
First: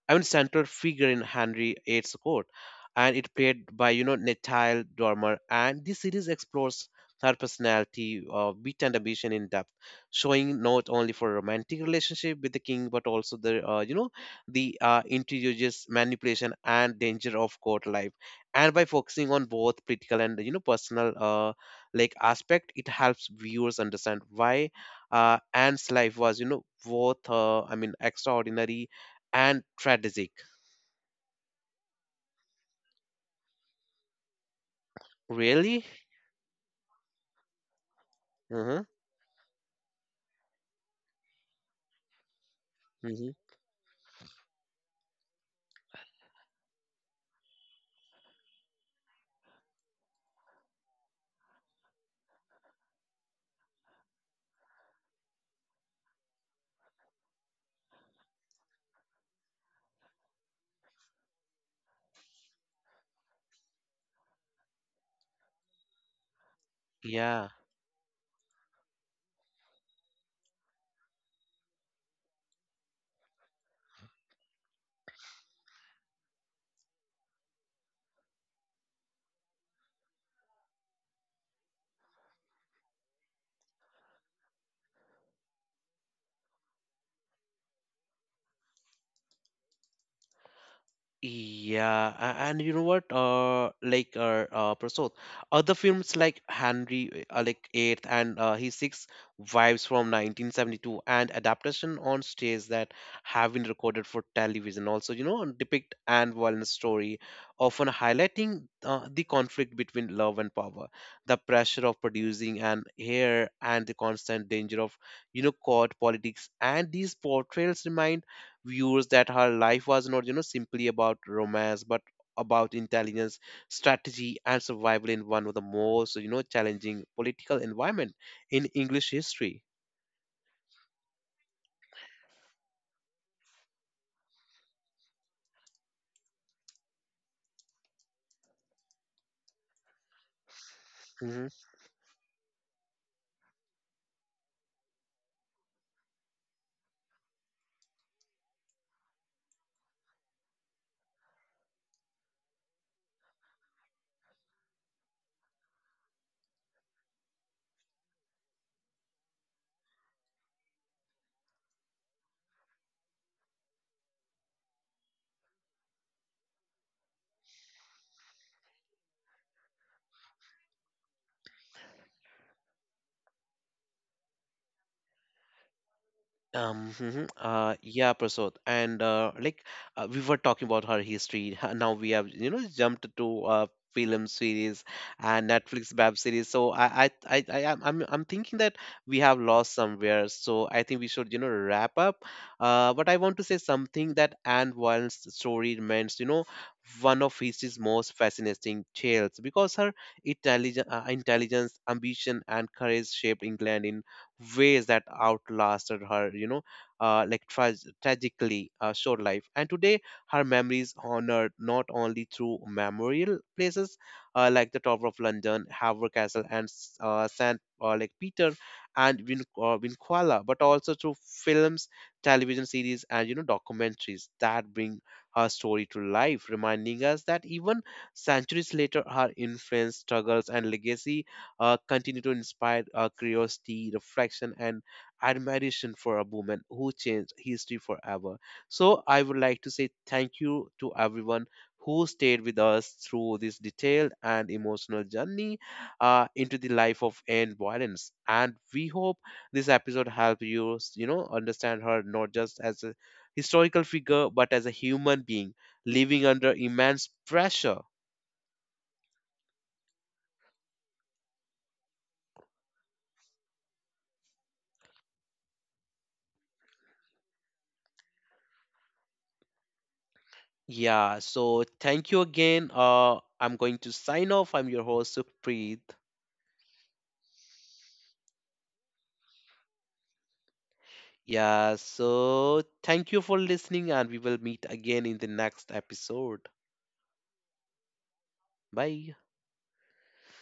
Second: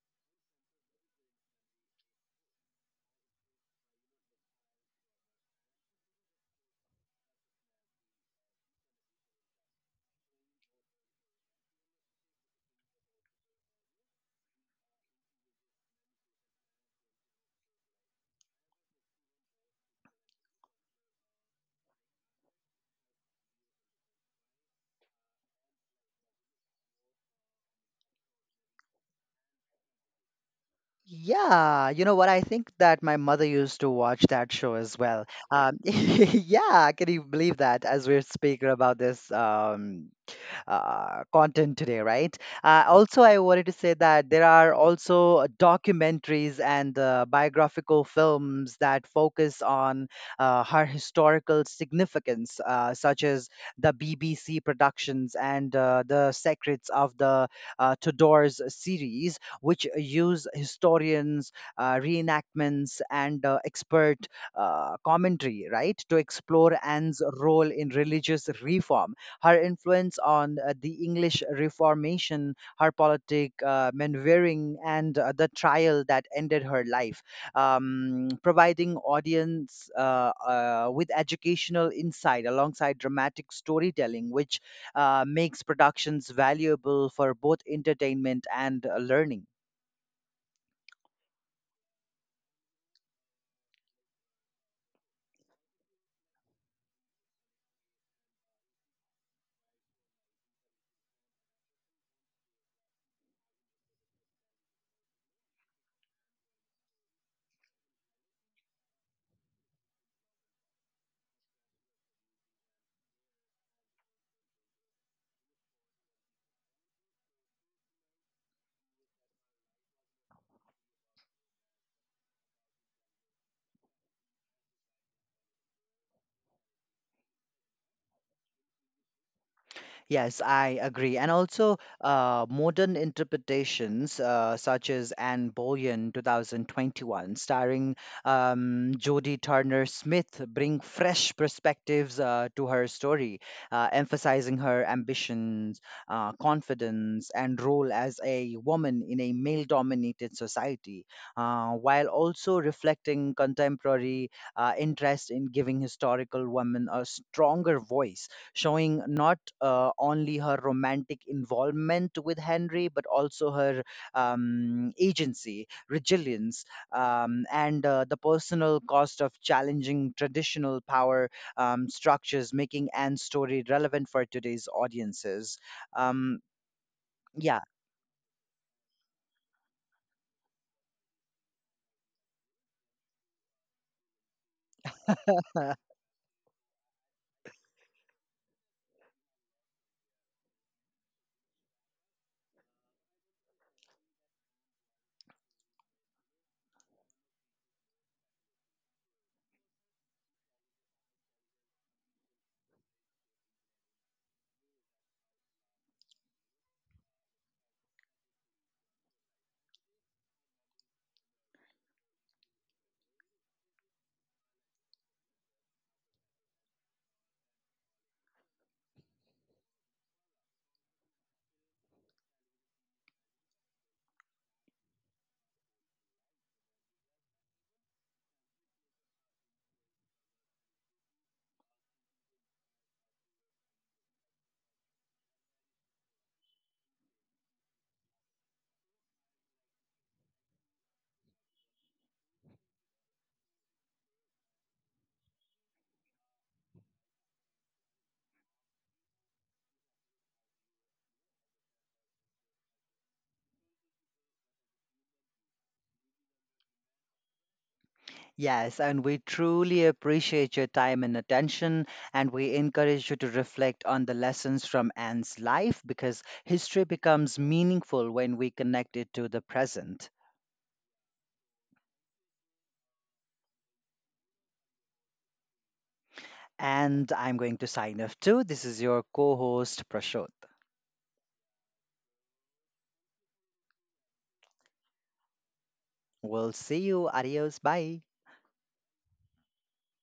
S1: central figure in Henry VIII's court, and it played by, Natile Dormer. And this series explores her personality, wit, and ambition in depth, showing not only for romantic relationship with the king, but also the, you know the introduces manipulation and danger of court life, and by focusing on both political and personal aspect, it helps viewers understand why Anne's life was both extraordinary and tragic.
S2: Yeah, you know what? I think that my mother used to watch that show as well.
S1: Really.
S2: Yeah, can you believe that? As we're
S1: Mm-hmm.
S2: speaking about this, content today, right?
S1: Mm-hmm.
S2: Also, I wanted to say that there are also documentaries and biographical films that focus on her historical significance, such as the BBC productions and the Secrets of the Tudors series, which use historians, reenactments, and expert commentary, right, to explore Anne's
S1: Yeah.
S2: role in religious reform, her influence on the English Reformation, her politic maneuvering, and the trial that ended her life, providing audience with educational insight alongside dramatic storytelling, which makes productions valuable for both entertainment and learning.
S1: Yeah, a- and you know what? Prasad, other films like Henry, Eighth and his Six Wives from 1972, and adaptation on stage that have been recorded for television also, depict Anne Boleyn's story, often highlighting the conflict between love and power, the pressure of producing an heir, and the constant danger of, court politics. And these portrayals remind viewers that her life was not simply about romance but about intelligence, strategy, and survival in one of the most challenging political environment in English history.
S2: Yes, I agree. And also, modern interpretations such as Anne Boleyn 2021, starring Jodie Turner Smith, bring
S1: Mm-hmm.
S2: fresh perspectives to her story, emphasizing her ambitions, confidence, and role as a woman in a male dominated society, while also reflecting contemporary interest in giving historical women a stronger voice, showing not only her romantic involvement with Henry, but also her agency, resilience, and the personal cost of challenging traditional power structures, making Anne's story relevant for today's audiences. Um,
S1: Mhm,
S2: yeah,
S1: yeah, Prasad, and we were talking about her history. Now we have jumped to film series and Netflix web series. So I'm thinking that we have lost somewhere, so I think we should wrap up. But I want to say something, that Anne Wilde's story remains one of history's most fascinating tales because her intelligence, ambition, and courage shaped England in ways that outlasted her, uh, like tra- tragically short life. And today, her memory is honored not only through memorial places like the Tower of London, Haver Castle, and St. Peter and Vinquala, but also through films, television series, and documentaries that bring her story to life, reminding us that even centuries later, her influence, struggles, and legacy continue to inspire curiosity, reflection, and admiration for a woman who changed history forever. So I would like to say thank you to everyone who stayed with us through this detailed and emotional journey into the life of Anne Violence. And we hope this episode helped you, understand her not just as a historical figure, but as a human being living under immense pressure.
S2: Yes, and we truly appreciate your time and attention, and we encourage you to reflect on the lessons from Anne's life because history becomes meaningful when we connect it to the present.
S1: Yeah, so thank you again. I'm going to sign off. I'm your host, Supreet.
S2: And I'm going to sign off too. This is your co host, Prashant.
S1: Yeah, so thank you for listening, and we will meet again in the next episode.
S2: We'll see you. Adios. Bye.
S1: Bye.